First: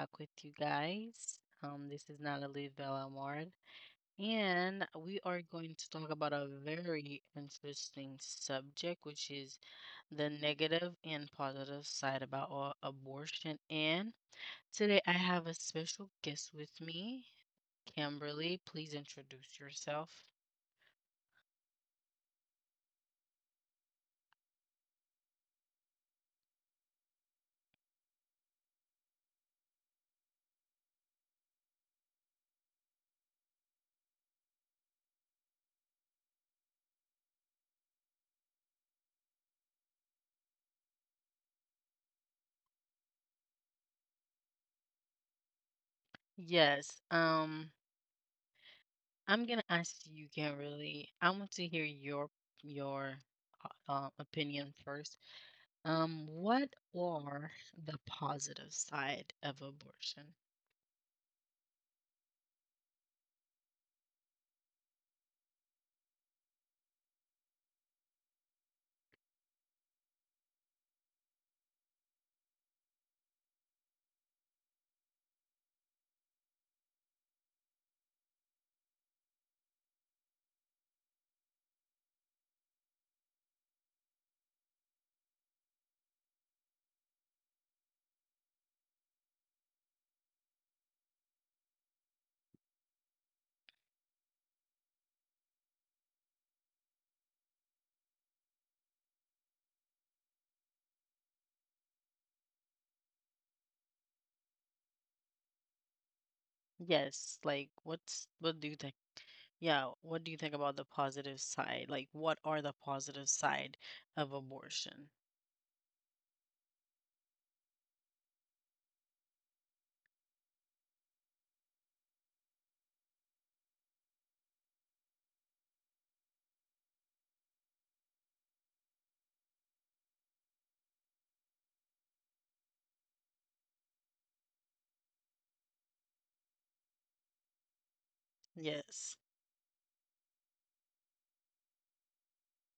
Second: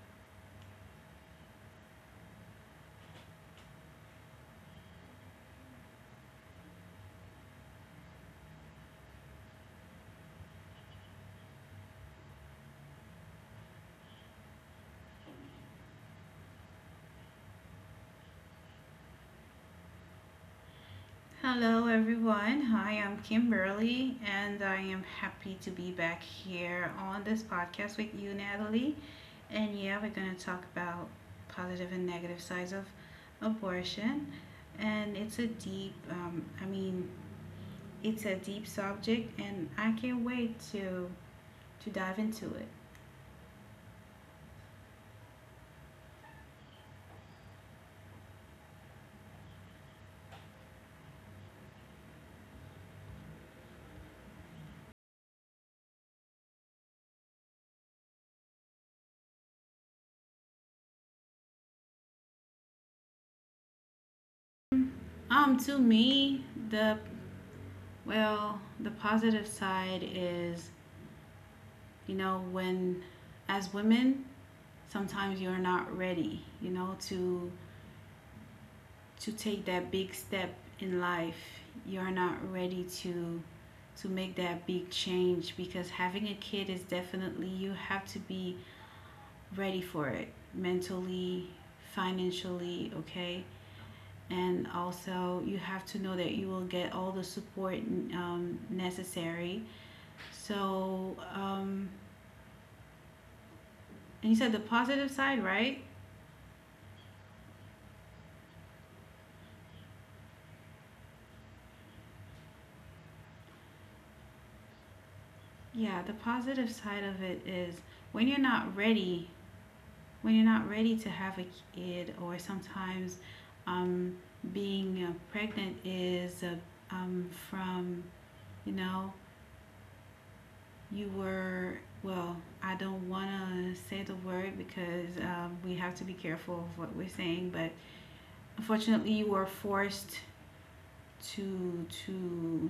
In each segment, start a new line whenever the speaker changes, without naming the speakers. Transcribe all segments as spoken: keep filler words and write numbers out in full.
back with you guys. Um, this is Natalie Bellamard, and we are going to talk about a very interesting subject, which is the negative and positive side about a- abortion. And today I have a special guest with me, Kimberly. Please introduce yourself.
Hello, everyone. Hi, I'm Kimberly, and I am happy to be back here on this podcast with you, Natalie. And yeah, we're going to talk about positive and negative sides of abortion. And it's a deep, um, I mean, it's a deep subject, and I can't wait to to dive into it.
Yes. Um. I'm gonna ask you, Kimberly. I want to hear your your uh, uh, opinion first. Um, what are the positive side of abortion?
Um, to me, the well, the positive side is, you know, when as women, sometimes you're not ready, you know, to to take that big step in life. You're not ready to to make that big change because having a kid is definitely you have to be ready for it mentally, financially, okay? And also, you have to know that you will get all the support um, necessary. So, um, and you said the positive side, right?
Yes, like what's what do you think? Yeah, what do you think about the positive side? Like, what are the positive side of abortion?
Yeah, the positive side of it is when you're not ready, when you're not ready to have a kid, or sometimes um, being uh, pregnant is uh, um, from, you know, you were, well, I don't want to say the word because um, we have to be careful of what we're saying, but
Yes,
unfortunately, you were forced to to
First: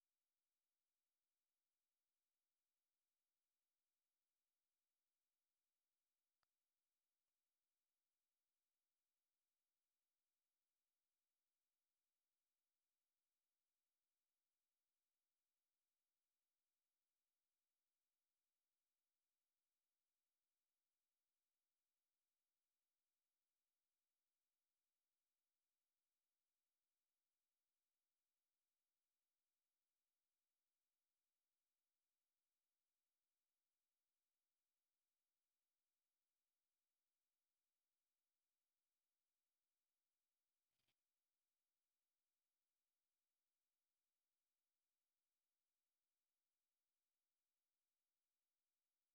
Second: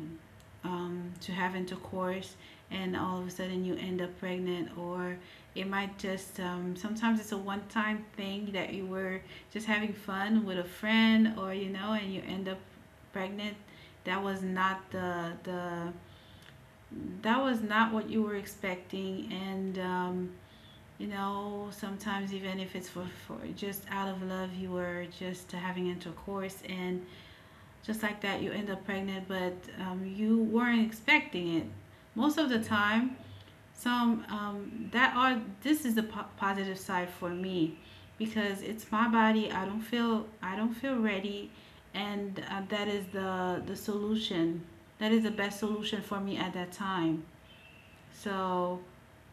um, to have intercourse and all of a sudden you end up pregnant. Or it might just, um, sometimes it's a one-time thing that you were just having fun with a friend, or you know, and you end up pregnant. That was not the the that was not what you were expecting, and um, you know, sometimes even if it's for, for just out of love, you were just having intercourse and just like that you end up pregnant, but um, you weren't expecting it most of the time. Some um, that are This is the po- positive side for me because it's my body. I don't feel i don't feel ready, and uh, that is the the solution, that is the best solution for me at that time. So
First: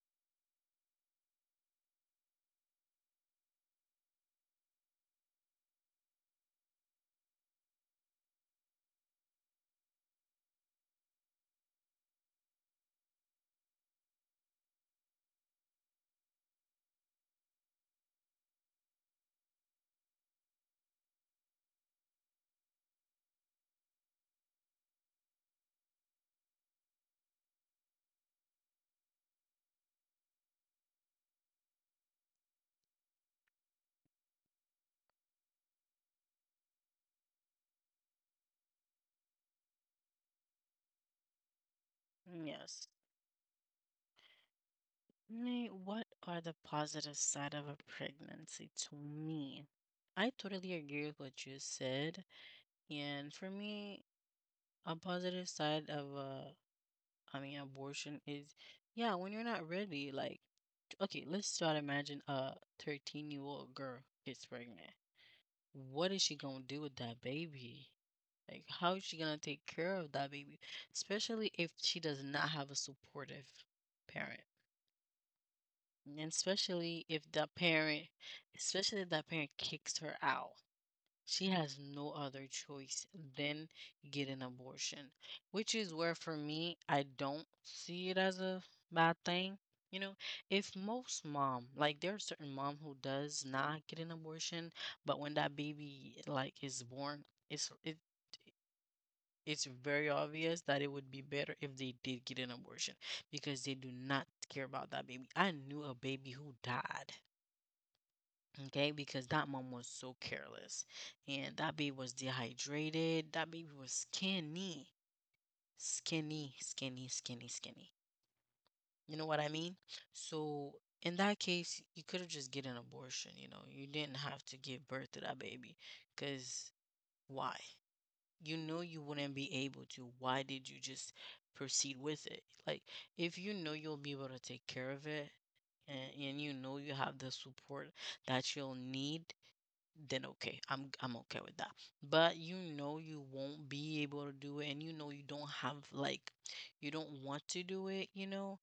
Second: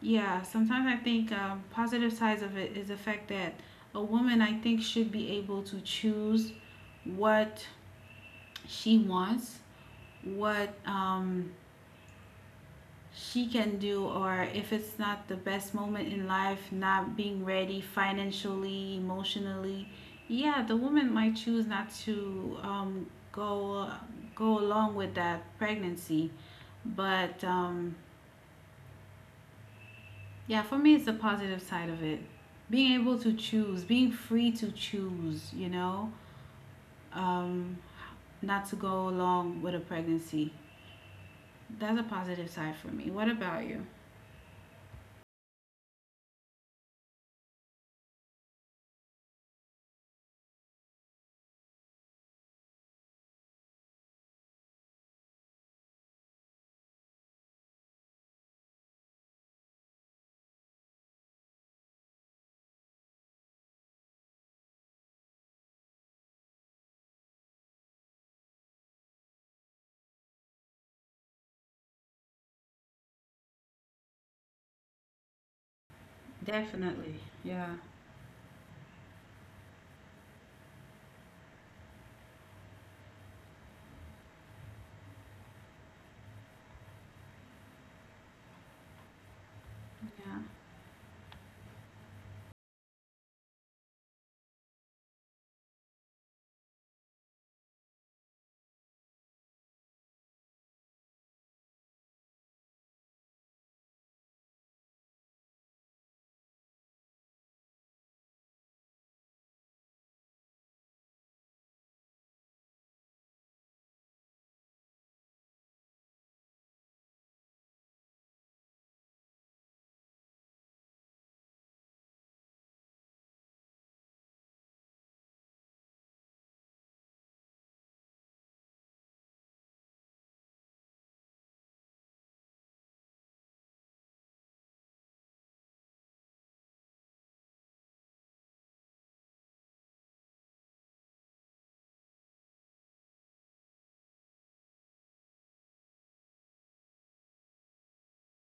yeah, sometimes I think, um, positive sides of it is the fact that a woman, I think, should be able to choose what she wants, what um, she can do, or if it's not the best moment in life, not being ready financially, emotionally. Yeah, the woman might choose not to um, go go along with that pregnancy. But um, yeah, for me, it's the positive side of it, being able to choose, being free to choose, you know, um, not to go along with a pregnancy. That's a positive side for
yes.
me. What about you?
Me, what are the positive side of a pregnancy to me? I totally agree with what you said. And for me, a positive side of uh I mean abortion is yeah, when you're not ready, like okay, let's try to imagine a thirteen year old girl gets pregnant. What is she gonna do with that baby? Like how is she gonna take care of that baby? Especially if she does not have a supportive parent. And especially if
Definitely.
that
Yeah.
parent especially if that parent kicks her out. She has no other choice than get an abortion, which is where for me I don't see it as a bad thing. You know,
Yeah.
if most mom, like there are certain mom who does not get an abortion, but when that baby like is born, it's it it's very obvious that it would be better if they did get an abortion because they do not care about that baby. I knew a baby who died. Okay, because that mom was so careless. And that baby was dehydrated. That baby was skinny, skinny, skinny, skinny, skinny. You know what I mean? So in that case, you could have just get an abortion, you know. You didn't have to give birth to that baby. Because why? You know you wouldn't be able to. Why did you just proceed with it? Like, if you know you'll be able to take care of it, and, and you know you have the support that you'll need, then okay, i'm i'm okay with that. But you know you won't be able to do it and you know you don't have, like, you don't want to do it, you know,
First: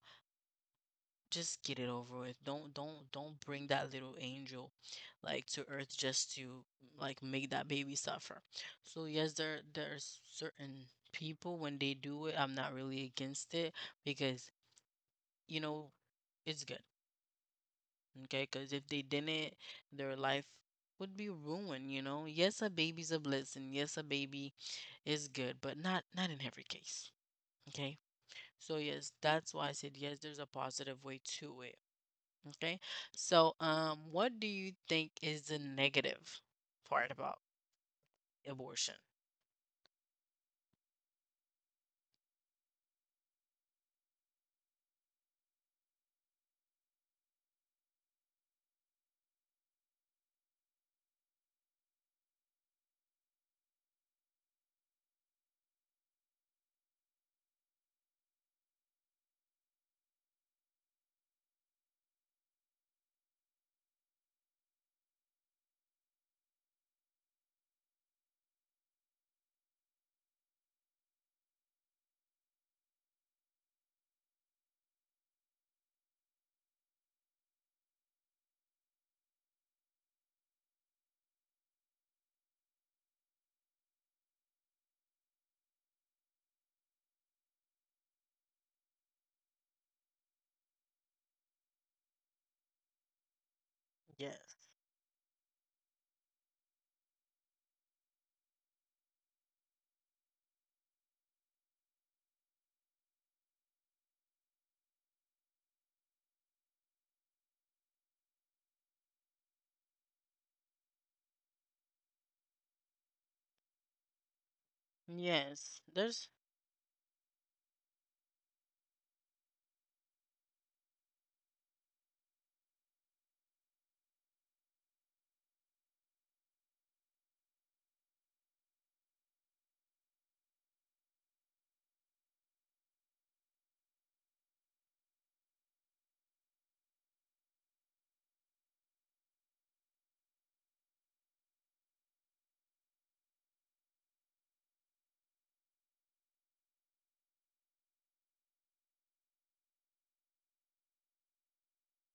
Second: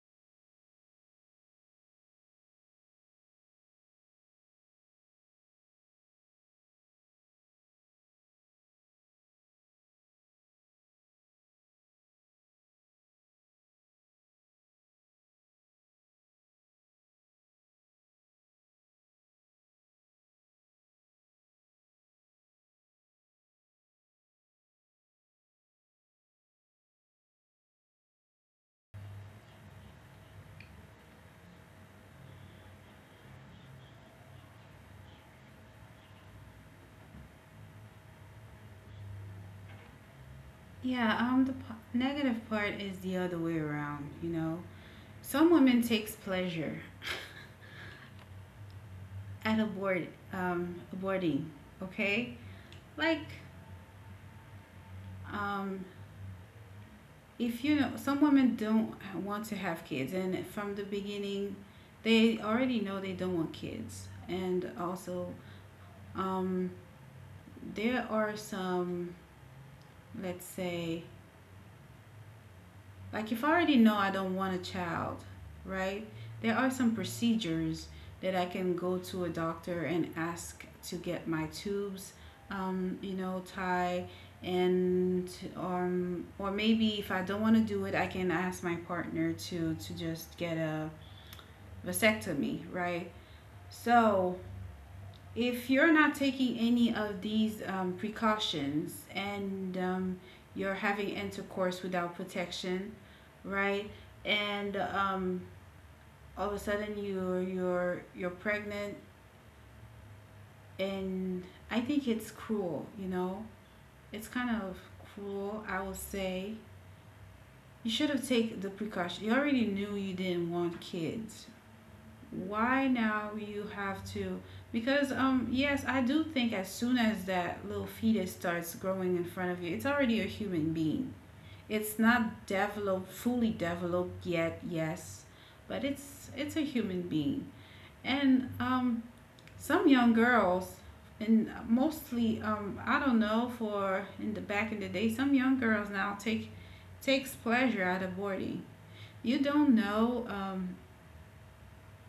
just get it over with. Don't don't don't bring that little angel like to earth just to like make that baby suffer. So yes, there there's certain people when they do it I'm not really against it because, you know, it's good. Okay, because if they didn't, their life would be ruined, you know? Yes, a baby's a blessing. Yes, a baby is good, but not not in every case. Okay? So yes, that's why I said yes, there's a positive way to it. Okay? So um what do you think is the negative part about abortion?
Yeah, um, the po- negative part is the other way around. You know, some women takes pleasure at abort, um, aborting. Okay, like, um, if you know, some women don't want to have kids, and from the beginning, they already know they don't want kids. And also, um, there are some, let's say, like if I already know I don't want a child, right? There are some procedures that I can go to a doctor and ask to get my tubes, um, you know, tie and um or maybe if I don't want to do it, I can ask my partner to to just get a vasectomy, right? So
Yes.
if you're not taking any of these um, precautions, and um, you're having intercourse without protection, right? And um, all of a sudden you're you're you're pregnant, and I think it's cruel. You know, it's kind of cruel,
Yes.
I will
There's
say. You should have taken the precaution. You already knew you didn't want kids. Why now you have to? Because um yes, I do think as soon as that little fetus starts growing in front of you, it's already a human being. It's not developed fully developed yet, yes, but it's it's a human being. And um some young girls, and mostly um I don't know, for in the back in the day, some young girls now take takes pleasure out of boarding. You don't know um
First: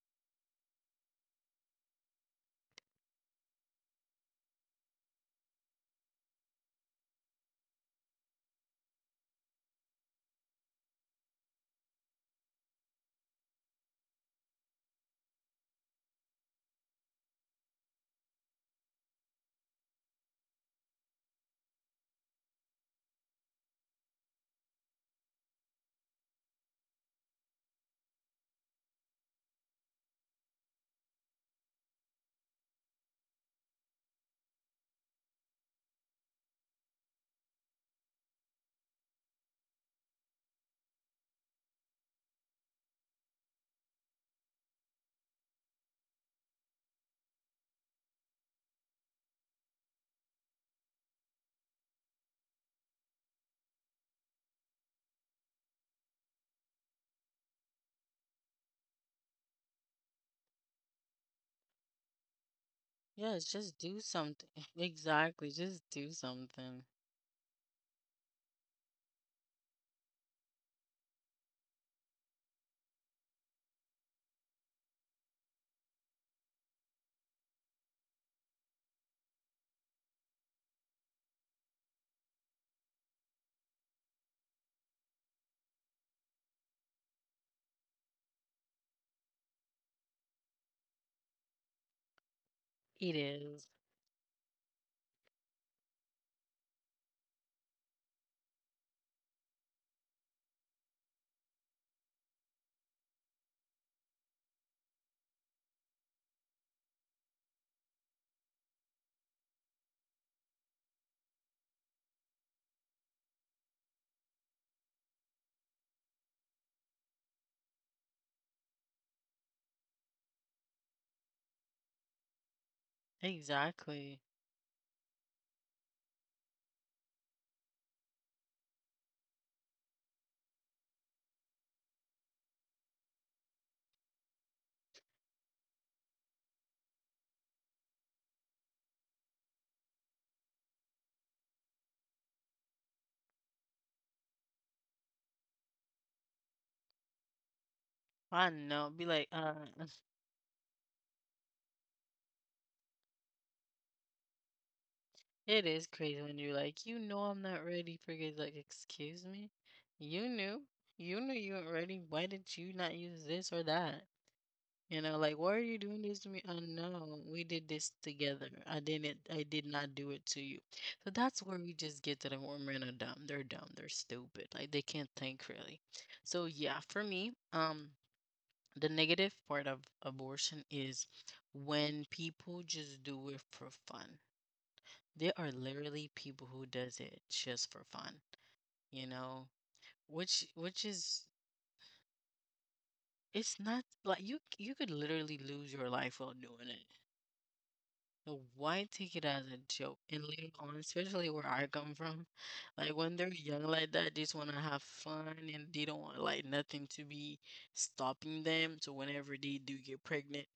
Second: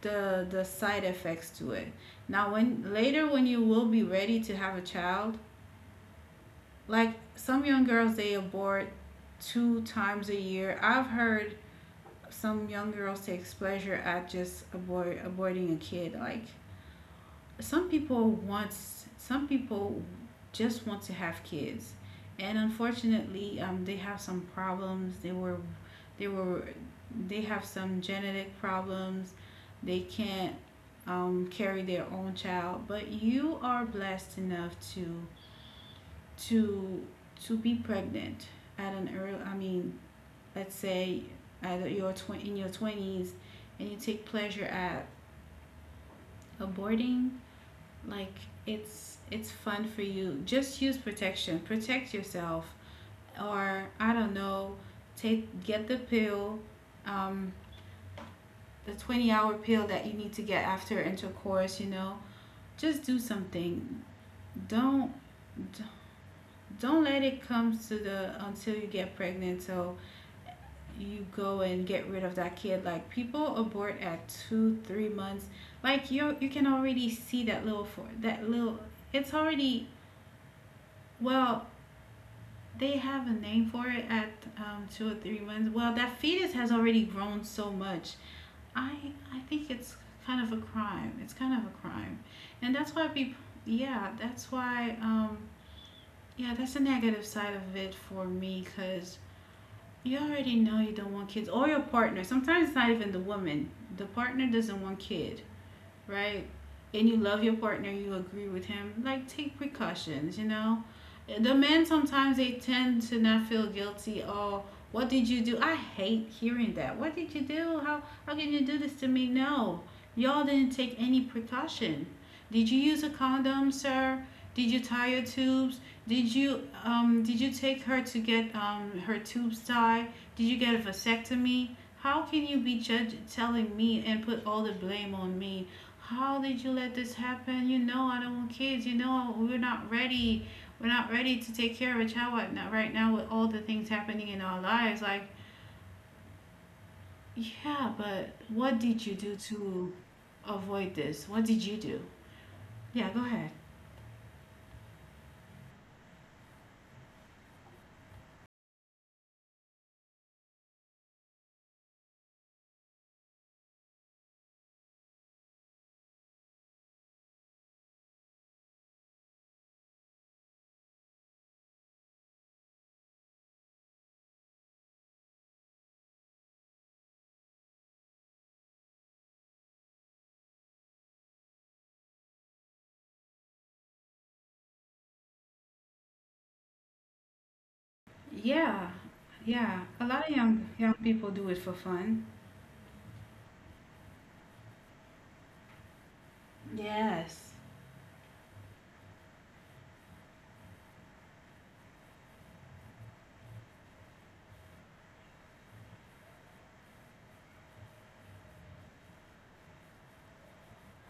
the the side effects to it now, when later when you will be ready to have a child. Like some young girls, they abort two times a year, I've heard. Some young girls takes pleasure at just abort aborting a kid. Like some people wants some people just want to have kids, and unfortunately, um, they have some problems, they were they were they have some genetic problems. They can't um, carry their own child. But you are blessed enough to to to be pregnant at an early, I mean, let's say, at your tw- in your twenties, and you take pleasure at aborting. Like, it's it's fun for you. Just use protection, protect yourself. Or I don't know, take, get the pill, um, the twenty hour pill that you need to get after intercourse, you know. Just do
yes, just do
something.
something.
don't
Exactly. Just do something.
don't let it come to the, until you get pregnant, so you go and get rid of that kid. Like people abort at two three months. Like you you can already see that little, for that little, it's already, well, they have a name for it at um, two or three months. Well, that fetus has already grown so much. I I think it's kind of a crime. It's kind of a crime, and that's why
It
people.
is.
Yeah, that's why. Um, yeah, that's the negative side of it for me, because you already know you don't want kids, or your partner. Sometimes it's not even the woman, the partner doesn't want kid, right? And you love your partner, you agree with him, like take precautions, you know? The men sometimes they tend to not feel guilty. Oh, what did you do? I hate hearing that. What did you do? How how can you do this to me? No. Y'all didn't take any precaution. Did you use a condom,
Exactly.
sir? Did you tie your tubes? Did you um did you take her to get um her tubes tied? Did you get a vasectomy? How can you be judge telling me and put all the blame on me? How did you let this happen? You know, I don't want kids. You know, we're not ready. We're not ready to take care of a child right now, right now, with all the things happening in our lives. Like, yeah, but
I
what
know. Be
did you
like,
do
uh
to avoid this? What did you do? Yeah, go ahead.
It is crazy when you're like, you know I'm not ready for kids. Like, excuse me? You knew. You knew you weren't ready. Why did you not use this or that? You know, like, why are you doing this to me? Oh, no, we did this together. I didn't, I did not do it to you. So that's where we just get to the where men are dumb. They're dumb. They're stupid. Like, they can't think really. So, yeah, for me, um, the negative part of abortion is when people just do it for fun. There are literally people who does it just for fun, you
Yeah,
know?
yeah. A lot
Which
of
which
young young
is
people do it for fun.
it's not like you you could literally lose your life while doing it.
Yes.
So why take it as a joke? And later on, especially where I come from, like when they're young like that, they just want to have fun and they don't want like nothing to be stopping them. So whenever they do get pregnant,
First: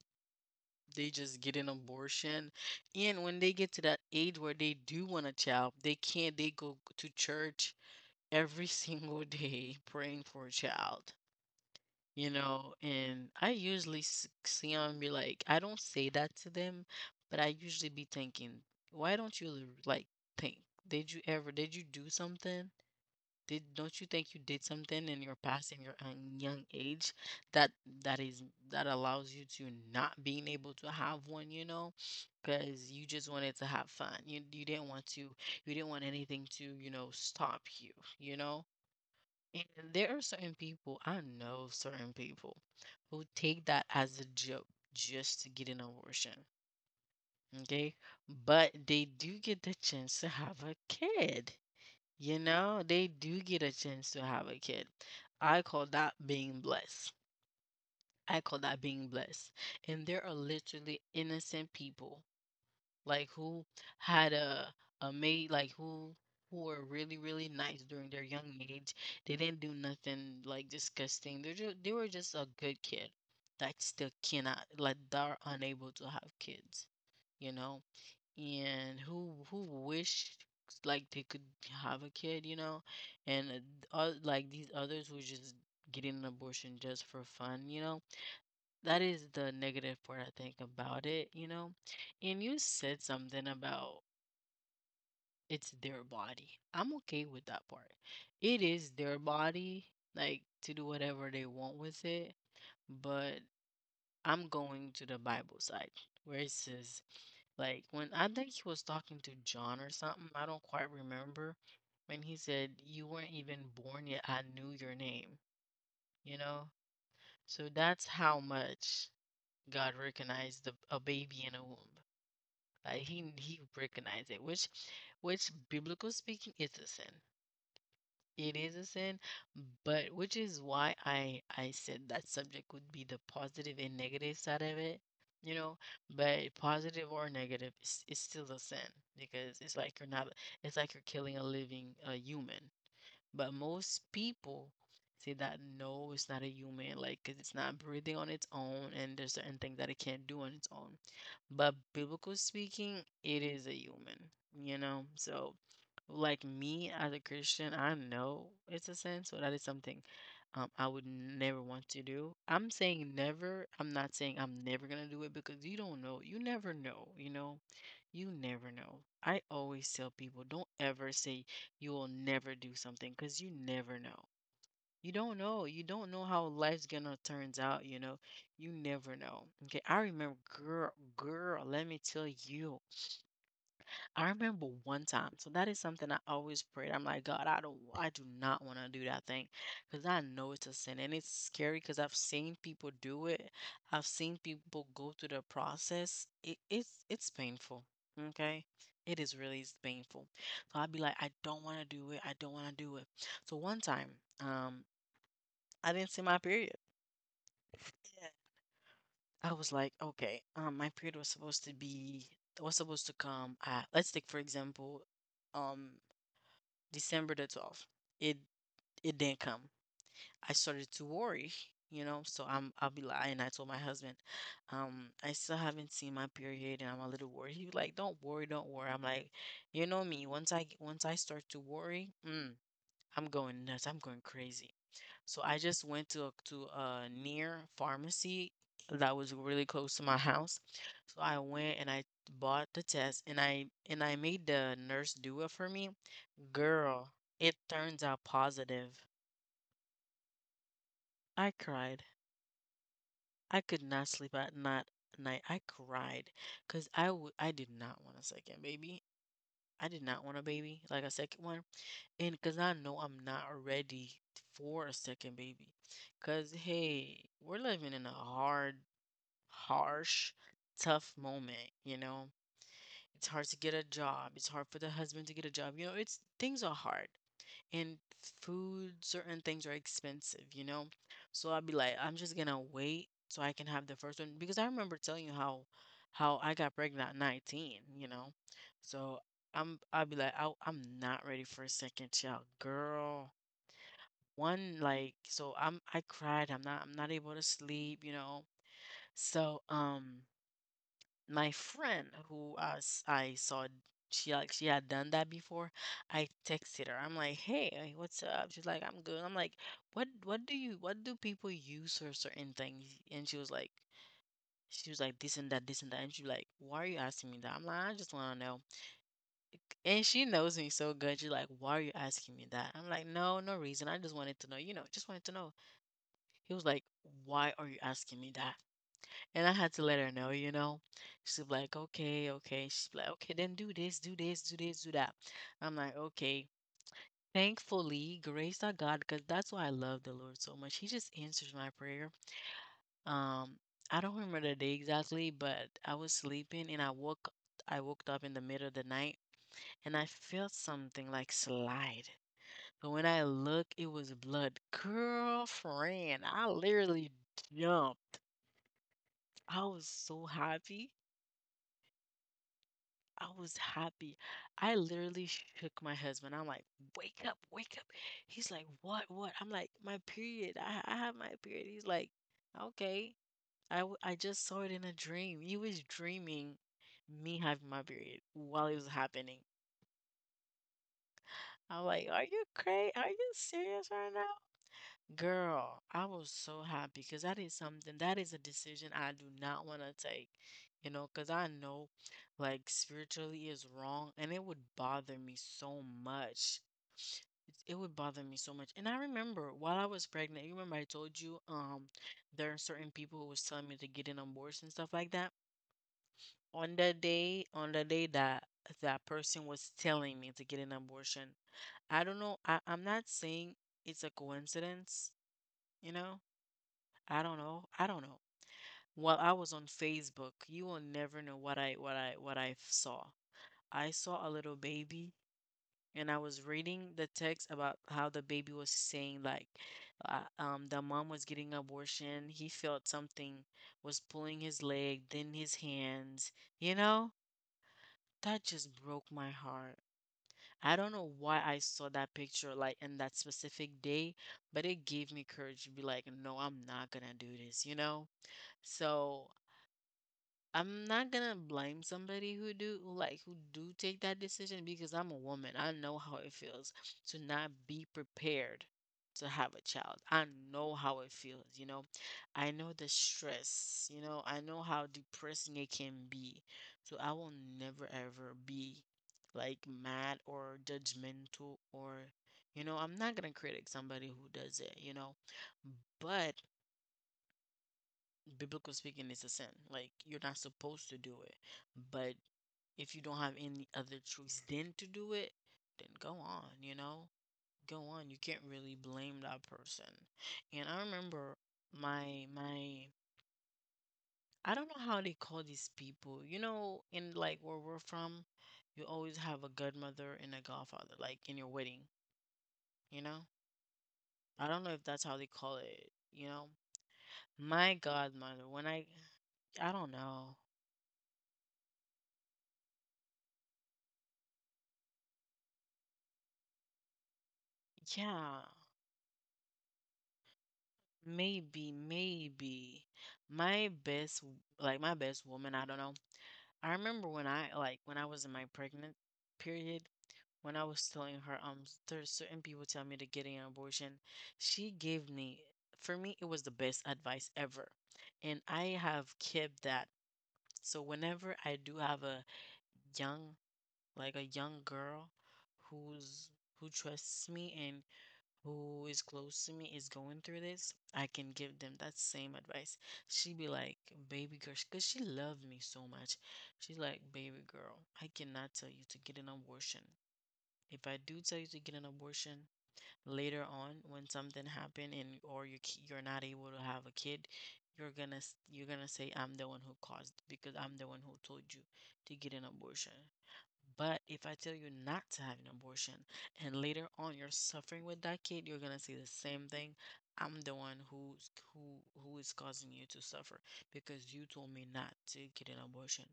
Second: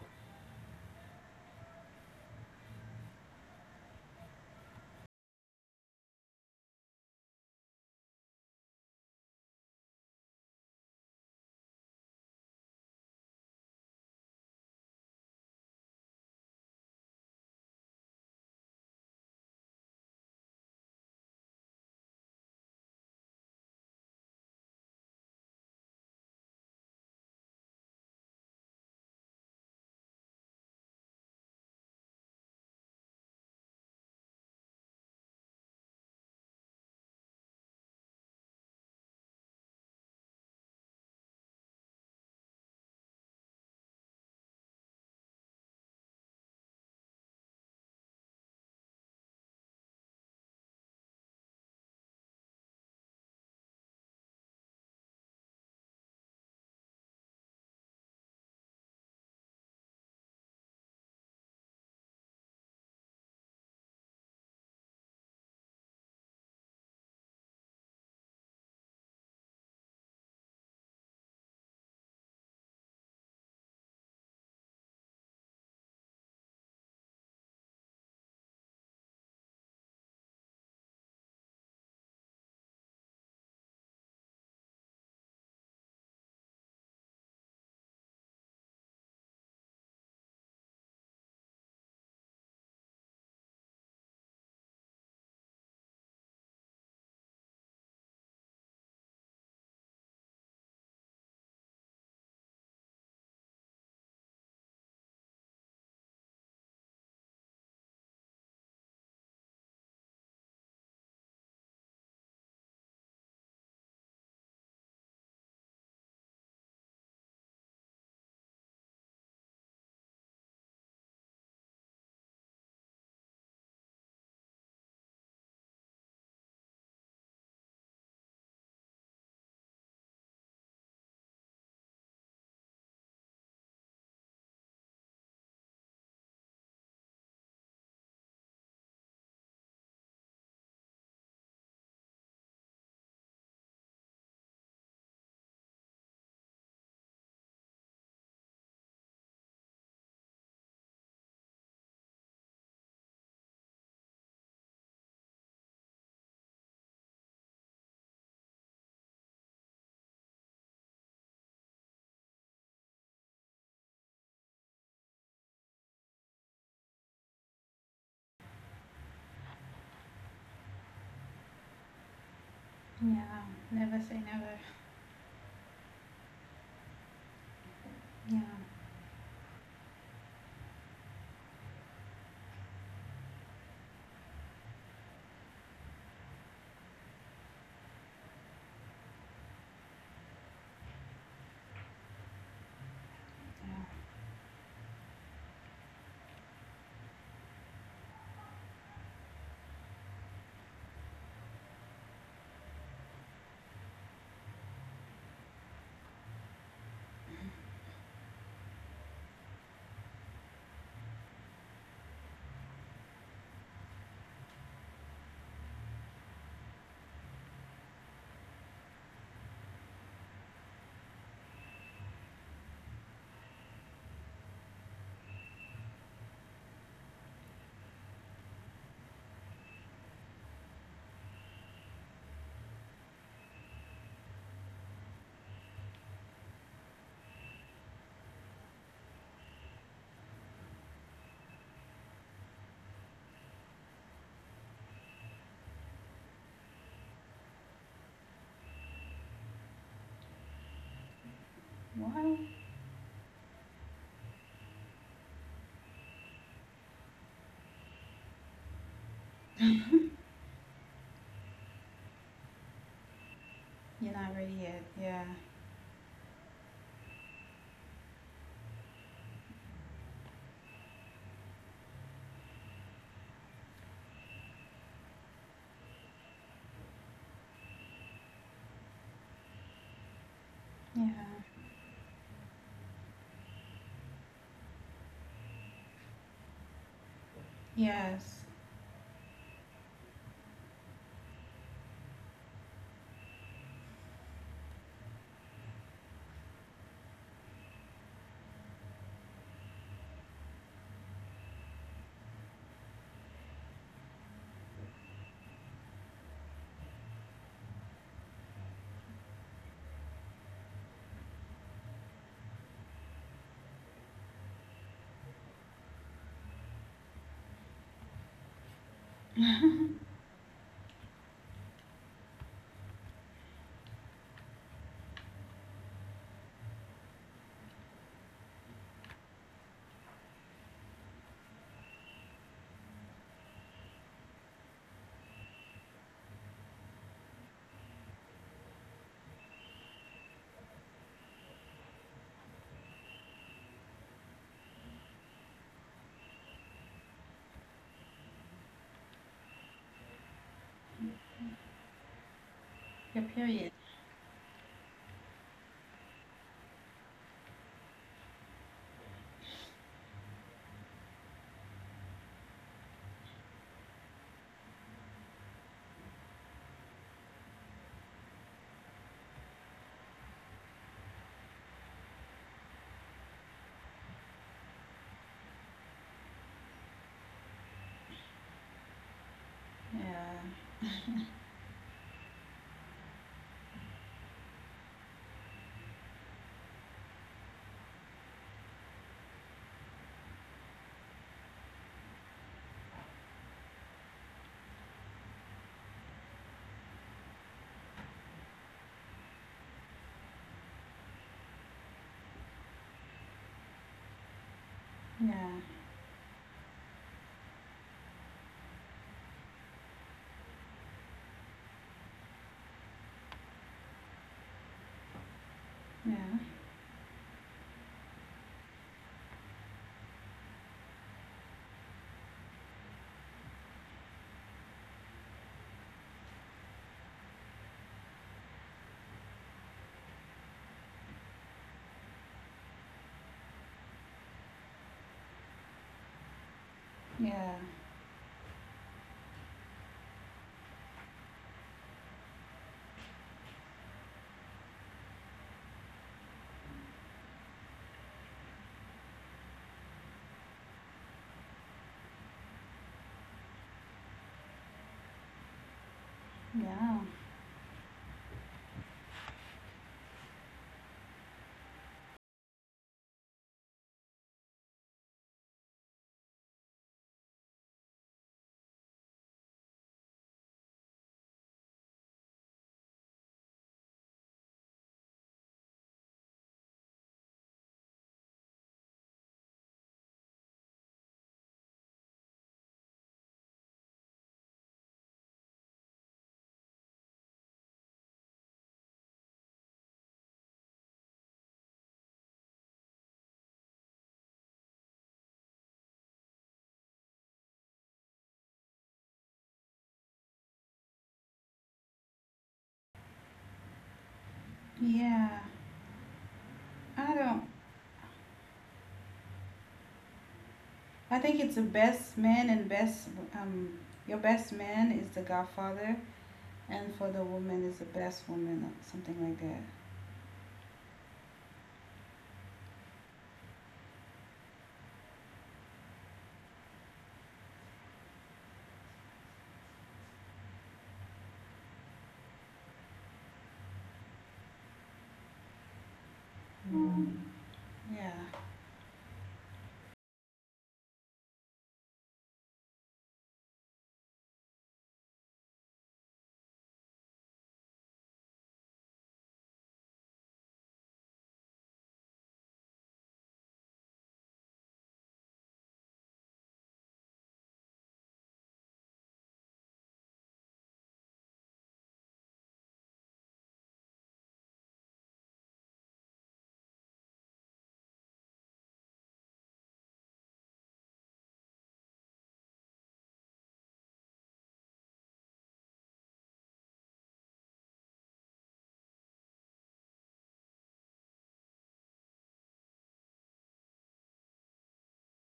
they just get an abortion. And when they get to that age where they do want a child, they can't, they go to church every single day praying for a child, you know. And I usually s- see them be like, I don't say that to them, but I usually be thinking, why don't you l- like think? Did you ever, did you do something? Did, don't you think you did something in your past in your um, young age that that is that allows you to not being able to have one, you know, because you just wanted to have fun. You you didn't want to you didn't want anything to, you know, stop you, you know? And there are certain people, I know certain people who take that as a joke just to get an abortion. Okay. But they do get the chance to have a kid. You know, they do get a chance to have a kid. I call that being blessed. I call that being blessed. And there are literally innocent people like who had a a mate like who who were really really nice during their young age. They didn't do nothing like disgusting. They just, they were just a good kid that still cannot, like, they're unable to have kids, you know. And who who wished like they could have a kid, you know. And uh, th- oth- like these others were just getting an abortion just for fun, you know. That is the negative part I think about it, you know? And you said something about it's their body. I'm okay with that part. It is their body, like to do whatever they want with it. But I'm going to the Bible side where it says, like, when I think he was talking to John or something, I don't quite remember, when he said, "You weren't even born yet, I knew your name," you know? So that's how much God recognized the, a baby in a womb. Like he he recognized it, which which biblical speaking is a sin. It is a sin, but which is why I I said that subject would be the positive and negative side of it, you know. But positive or negative, it's, it's still a sin because it's like you're not, it's like you're killing a living a human. But most people say that no, it's not a human, like, 'cause it's not breathing on its own, and there's certain things that it can't do on its own. But biblical speaking, it is a human, you know? So, like me as a Christian, I know it's a sin, so that is something um, I would never want to do. I'm saying never. I'm not saying I'm never gonna do it because you don't know. You never know, you know? You never know. I always tell people, don't ever say you will never do something because you never
Yeah.
know.
Never say
You
never.
don't know. You don't know how life's gonna turns out, you know. You
Yeah.
never know. Okay, I remember, girl, girl, let me tell you. I remember one time, so that is something I always prayed. I'm like, God, I don't, I do not want to do that thing because I know it's a sin and it's scary because I've seen people do it. I've seen
Yeah.
people go through the process. It, it's, it's painful. Okay. It is really s- painful. So I'd be like, I don't want to do it. I don't want to do it. So one time, um, I didn't see my period. Yeah. I was like, okay, um, my period was supposed to be, was supposed to come at, let's take, for example, um December the twelfth. It it didn't come. I started to worry, you know. So I'm I'll be lying. I told my husband, um, I still haven't seen my period, and I'm a little worried. He was like, "Don't worry, don't worry." I'm like, you know me. Once I once I start to worry, mm, I'm going nuts. I'm going crazy. So I just went to a, to a near pharmacy that was really close to my house. So I went and I bought the test and I and I made the nurse do it for me. Girl, it turns out positive. I cried.
Why?
I could not sleep at night. Night, I cried because I w- I did not want a second baby. I did not want a baby like a second one, and because I know I'm not ready
You're
for a
not ready
second
yet.
baby.
Yeah.
Because hey, we're living in a hard, harsh, tough moment. You know, it's hard to get a job. It's hard for the husband to get a job. You know, it's things are hard. And food, certain things are expensive, you know? So i will
Yeah.
be like, I'm just gonna wait so I can have the first one because I remember telling you how how I got pregnant at nineteen, you know?
Yes.
So I'm i will be like, I, I'm not ready for a second child, girl. One like so I'm I cried, I'm not I'm not able to sleep, you know? So um my friend who I, s- I saw she like she had done that before. I texted her. I'm like, "Hey, like, what's up?" She's like, "I'm good." I'm like, "What what do you what do people use for certain things?" And she was like she was like this and that, this and that. And she's like, "Why are you asking me that?" I'm like, "I just want to know." And she knows me so good. She's like, "Why are you asking me that?" I'm like, "No, no reason. I just wanted to know. You know, just wanted to know." He was like, "Why are you asking me that?" And I had to let her know, you know. She's like, okay, okay. She's like, okay, then do this, do this, do this, do that. I'm like, okay. Thankfully, grace our God, because that's why I love the Lord so much. He just answers my prayer. Um, I don't remember the day exactly, but I was sleeping and I woke I woke up in the middle of the night and I felt something like slide. But when I look,
Your
it was
period.
blood. Girlfriend, I literally jumped. I was so happy. I was happy. I literally shook my husband. I'm like, wake up, wake up. He's like, what, what? I'm like, my period. I, I have my period. He's like, okay. I, w- I just saw it in a dream. He was dreaming me having my period while it was happening.
Yeah.
I'm like, are you crazy? Are you serious right now? Girl, I was so happy because that is something that is a decision I do not want to take, you know, because I know like spiritually is wrong and it would bother me so much. It's- It would bother me so much. And I remember while I was pregnant, you remember I told you um there are certain people who was telling me to get an abortion and stuff like that.
Yeah,
On the day, on the day that that person was telling me to get an abortion, I don't know, I, I'm not saying it's a coincidence, you know?
yeah,
I don't know. I don't know. While I was on Facebook, you will never know what I what I what I saw. I saw a little baby and I was reading the text about how the baby was saying like uh, um the mom was getting abortion. He felt something was pulling his leg, then his hands. You know,
yeah,
that just broke my heart. I don't know why I saw that picture like in that specific day, but it gave me courage to be like, no, I'm not gonna do this, you know? So I'm not gonna blame somebody who do like who do take that decision because I'm a woman. I know how it feels to not
yeah,
be prepared to have a child. I know how it feels, you know. I know the stress, you know. I know how depressing it can be. So I will never ever be like mad or judgmental or you know, I'm not gonna critic somebody who does it, you know. But biblical speaking, it's a sin. Like you're not supposed to do it. But if you don't have any other choice than to do it, then go on, you know? Go on. You can't really blame that person. And I remember my my I don't know how they call these people. You know, in like where we're from, you always have a godmother and a godfather, like in your wedding, you know? I don't know if that's how they call
yeah.
it, you know?
I don't.
My godmother, when I I don't know.
I think it's the best man and best um. Your best man is the Godfather, and for the woman is the
Yeah.
best woman, or something like that.
Maybe, maybe my best, w- like my best woman, I don't know. I remember when I like when I was in my pregnant period, when I was telling her, um, there's certain people tell me to get an abortion. She gave me, for me, it was the best advice
Mm.
ever,
Yeah,
and I have kept that. So whenever I do have a young, like a young girl who's who trusts me and who is close to me is going through this, I can give them that same advice. She'd be like, baby girl, because she loved me so much. She's like, baby girl, I cannot tell you to get an abortion. If I do tell you to get an abortion later on when something happened and or you ki- you're not able to have a kid, you're gonna s- you're gonna say I'm the one who caused because I'm the one who told you to get an abortion. But if I tell you not to have an abortion and later on you're suffering with that kid, you're gonna say the same thing. I'm the one who's who who is causing you to suffer because you told me not to get an abortion.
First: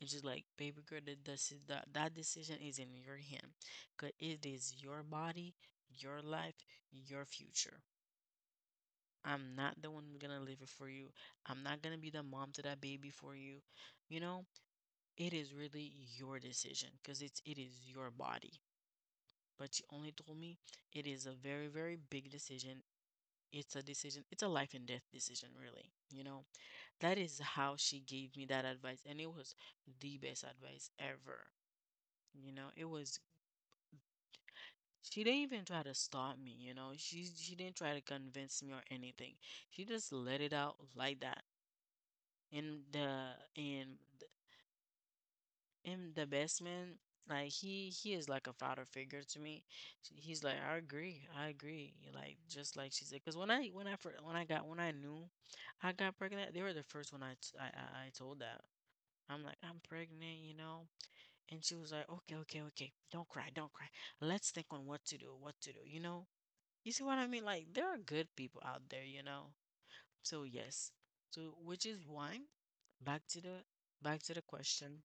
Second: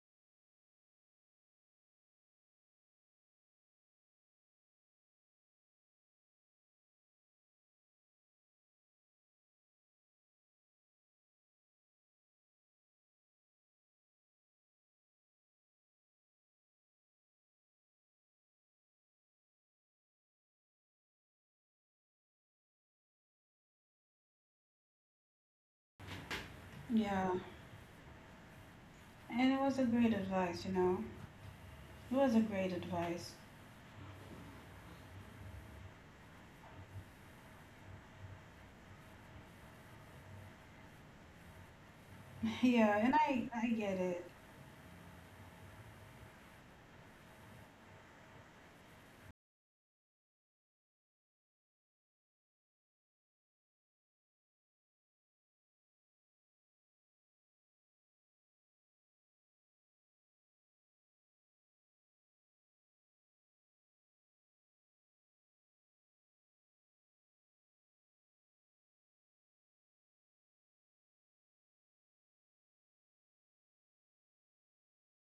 It's just like, baby girl, that deci- that, that decision is in your hand. 'Cause it is your body, your life, your future. I'm not the one who's gonna live it for you. I'm not gonna be the mom to that baby for you. You know? It is really your decision because it's it is your body. But she only told me it is a very, very big decision. It's a decision, it's a life and death decision, really. You know, that
yeah.
is how she gave me that advice, and it
And
was
it was a great
the best
advice, you
advice
know.
ever.
It was a
You know,
great
it was
advice.
she didn't even try to stop me, you know. She she didn't try to convince me or anything. She just let it out like that. And
Yeah, and
the
I I get
and
it.
him the best man. Like he he is like a father figure to me. Sh- He's like I agree, I agree. Like just like she said, because when I when I first, when I got when I knew I got pregnant, they were the first one I t- I I- I told that. I'm like I'm pregnant, you know, and she was like, okay, okay, okay, don't cry, don't cry. Let's think on what to do, what to do, you know. You see what I mean? Like there are good people out there, you know. So yes, so which is why, back to the back to the question.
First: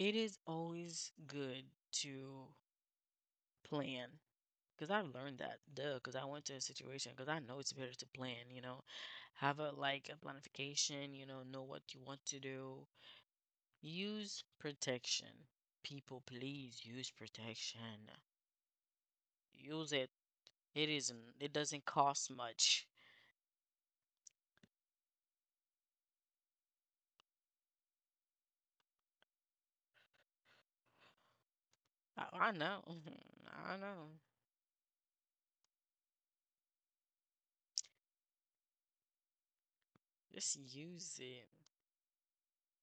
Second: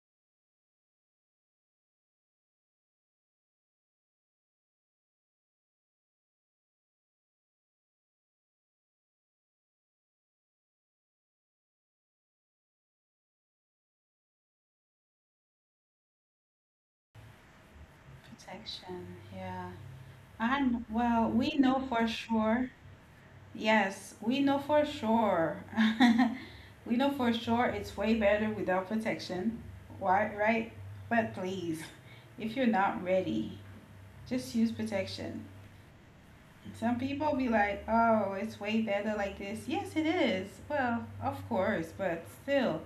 It is always good to plan because I've learned that, duh, because I went to a situation because I know it's better to plan, you know, have a like a planification, you know, know what you want to do. Use protection. People, please use protection.
Protection. Yeah.
Use it.
I'm
It
well,
isn't,
we
it
know
doesn't
for
cost
sure.
much.
Yes, we know for sure. We know for sure it's way better without protection. Why, right? But please,
I, I
if you're
know.
not ready,
I know.
just use protection. Some people be like, oh, it's way better like this. Yes, it is.
Just
Well,
use
of
it.
course, but still,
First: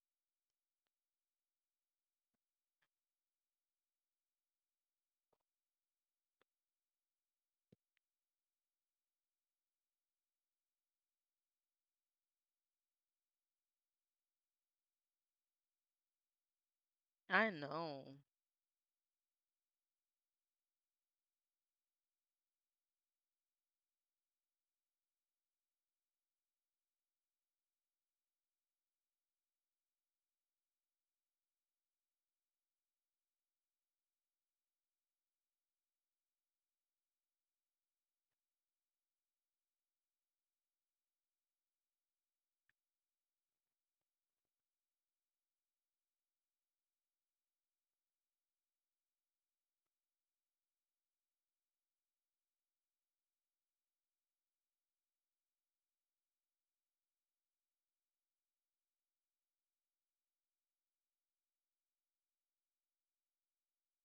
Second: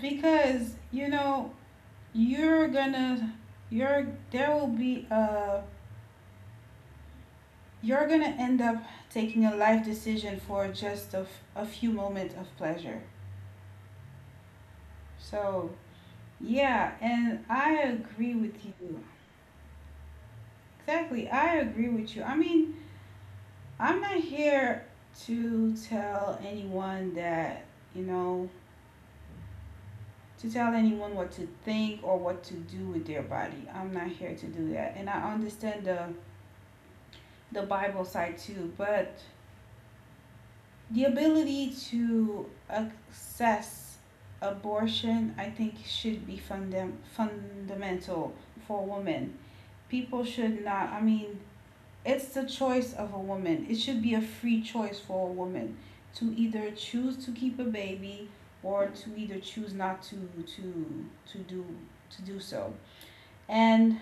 because you know, you're gonna, you're, there will be a, you're gonna end up taking a life decision for just a, f- a few moments of pleasure. So, yeah, and
I
I
know.
agree with you. Exactly. I agree with you. I mean, I'm not here to tell anyone that, you know, to tell anyone what to think or what to do with their body. I'm not here to do that. And I understand the the Bible side too. But the ability to access abortion, I think, should be fundam- fundamental for women. People should not, I mean, it's the choice of a woman. It should be a free choice for a woman to either choose to keep a baby, or to either choose not to to to do, to do so. And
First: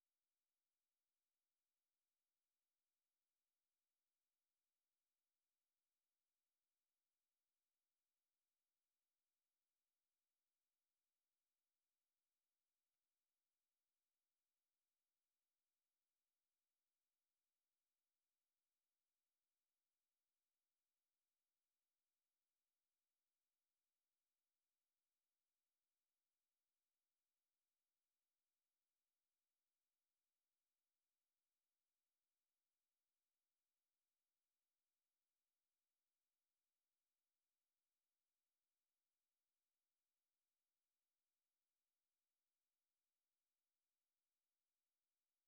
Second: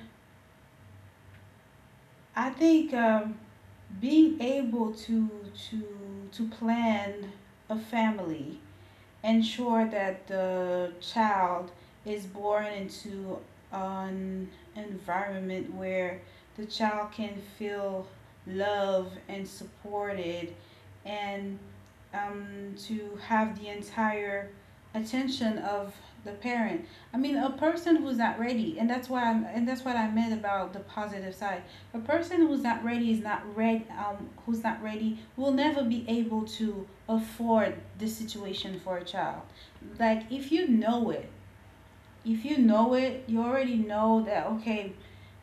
I think, um, being able to to to plan a family, ensure that the child is born into an environment where the child can feel loved and supported, and um, to have the entire attention of the parent. I mean, a person who's not ready, and that's why I'm, and that's what I meant about the positive side. A person who's not ready is not ready. Um, who's not ready will never be able to afford this situation for a child. Like if you know it, if you know it, you already know that, okay,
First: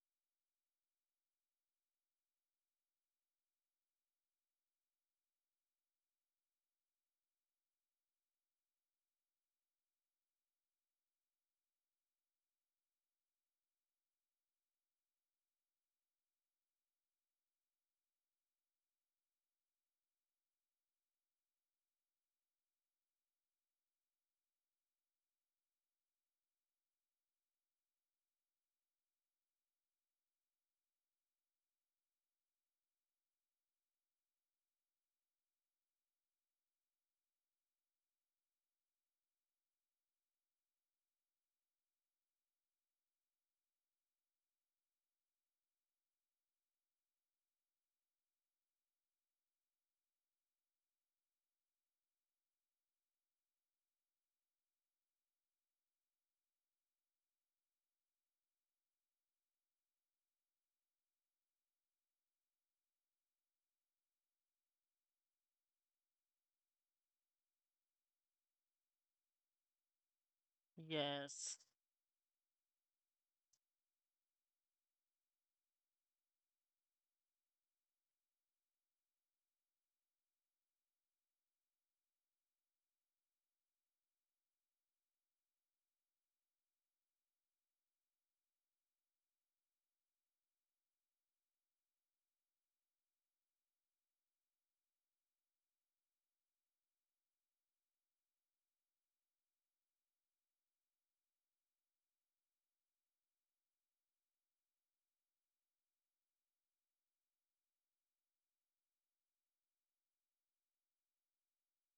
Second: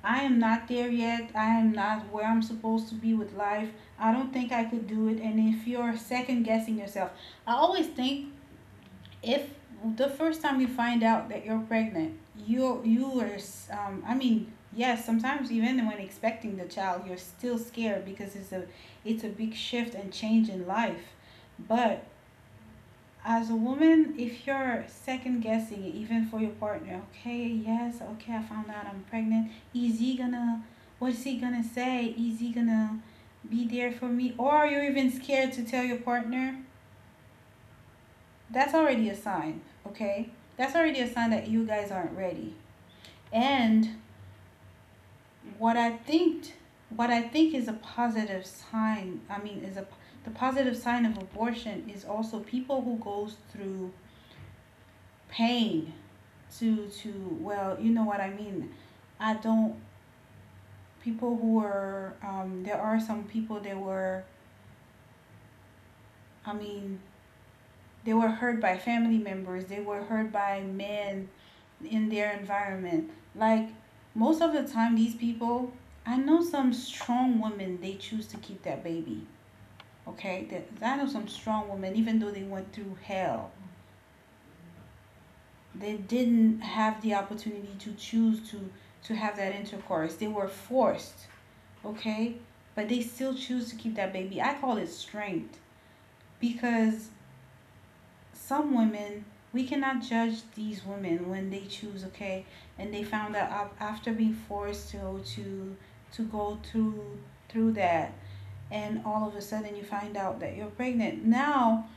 I am not there yet. I am not where I'm supposed to be with life. I don't think I could do it. And if you're second guessing yourself, I always think, if the first time you find out that you're pregnant, you you are um I mean, yes, sometimes even when expecting the child, you're still scared because it's a, it's a big shift and change in life. But as a woman, if you're second guessing even for your partner, okay, yes, okay, I found out I'm pregnant. Is he gonna, what's he gonna say? Is he gonna be there for me? Or are you even scared to tell your partner? That's already a sign, okay? That's already a sign that you guys aren't ready. And what I think, what I think is a positive sign. I mean, is a the positive sign of abortion is also people who goes through pain to to well, you know what I mean. I don't people who were um, there are some people that were I mean, they were hurt by family members. They were hurt by men
Yes.
in their environment. Like most of the time, these people I know some strong women, they choose to keep that baby. Okay, that I know some strong women, even though they went through hell, they didn't have the opportunity to choose to to have that intercourse, they were forced, okay? But they still choose to keep that baby. I call it strength because some women, we cannot judge these women when they choose, okay? And they found out after being forced to to to go through through that, and all of a sudden you find out that you're pregnant. Now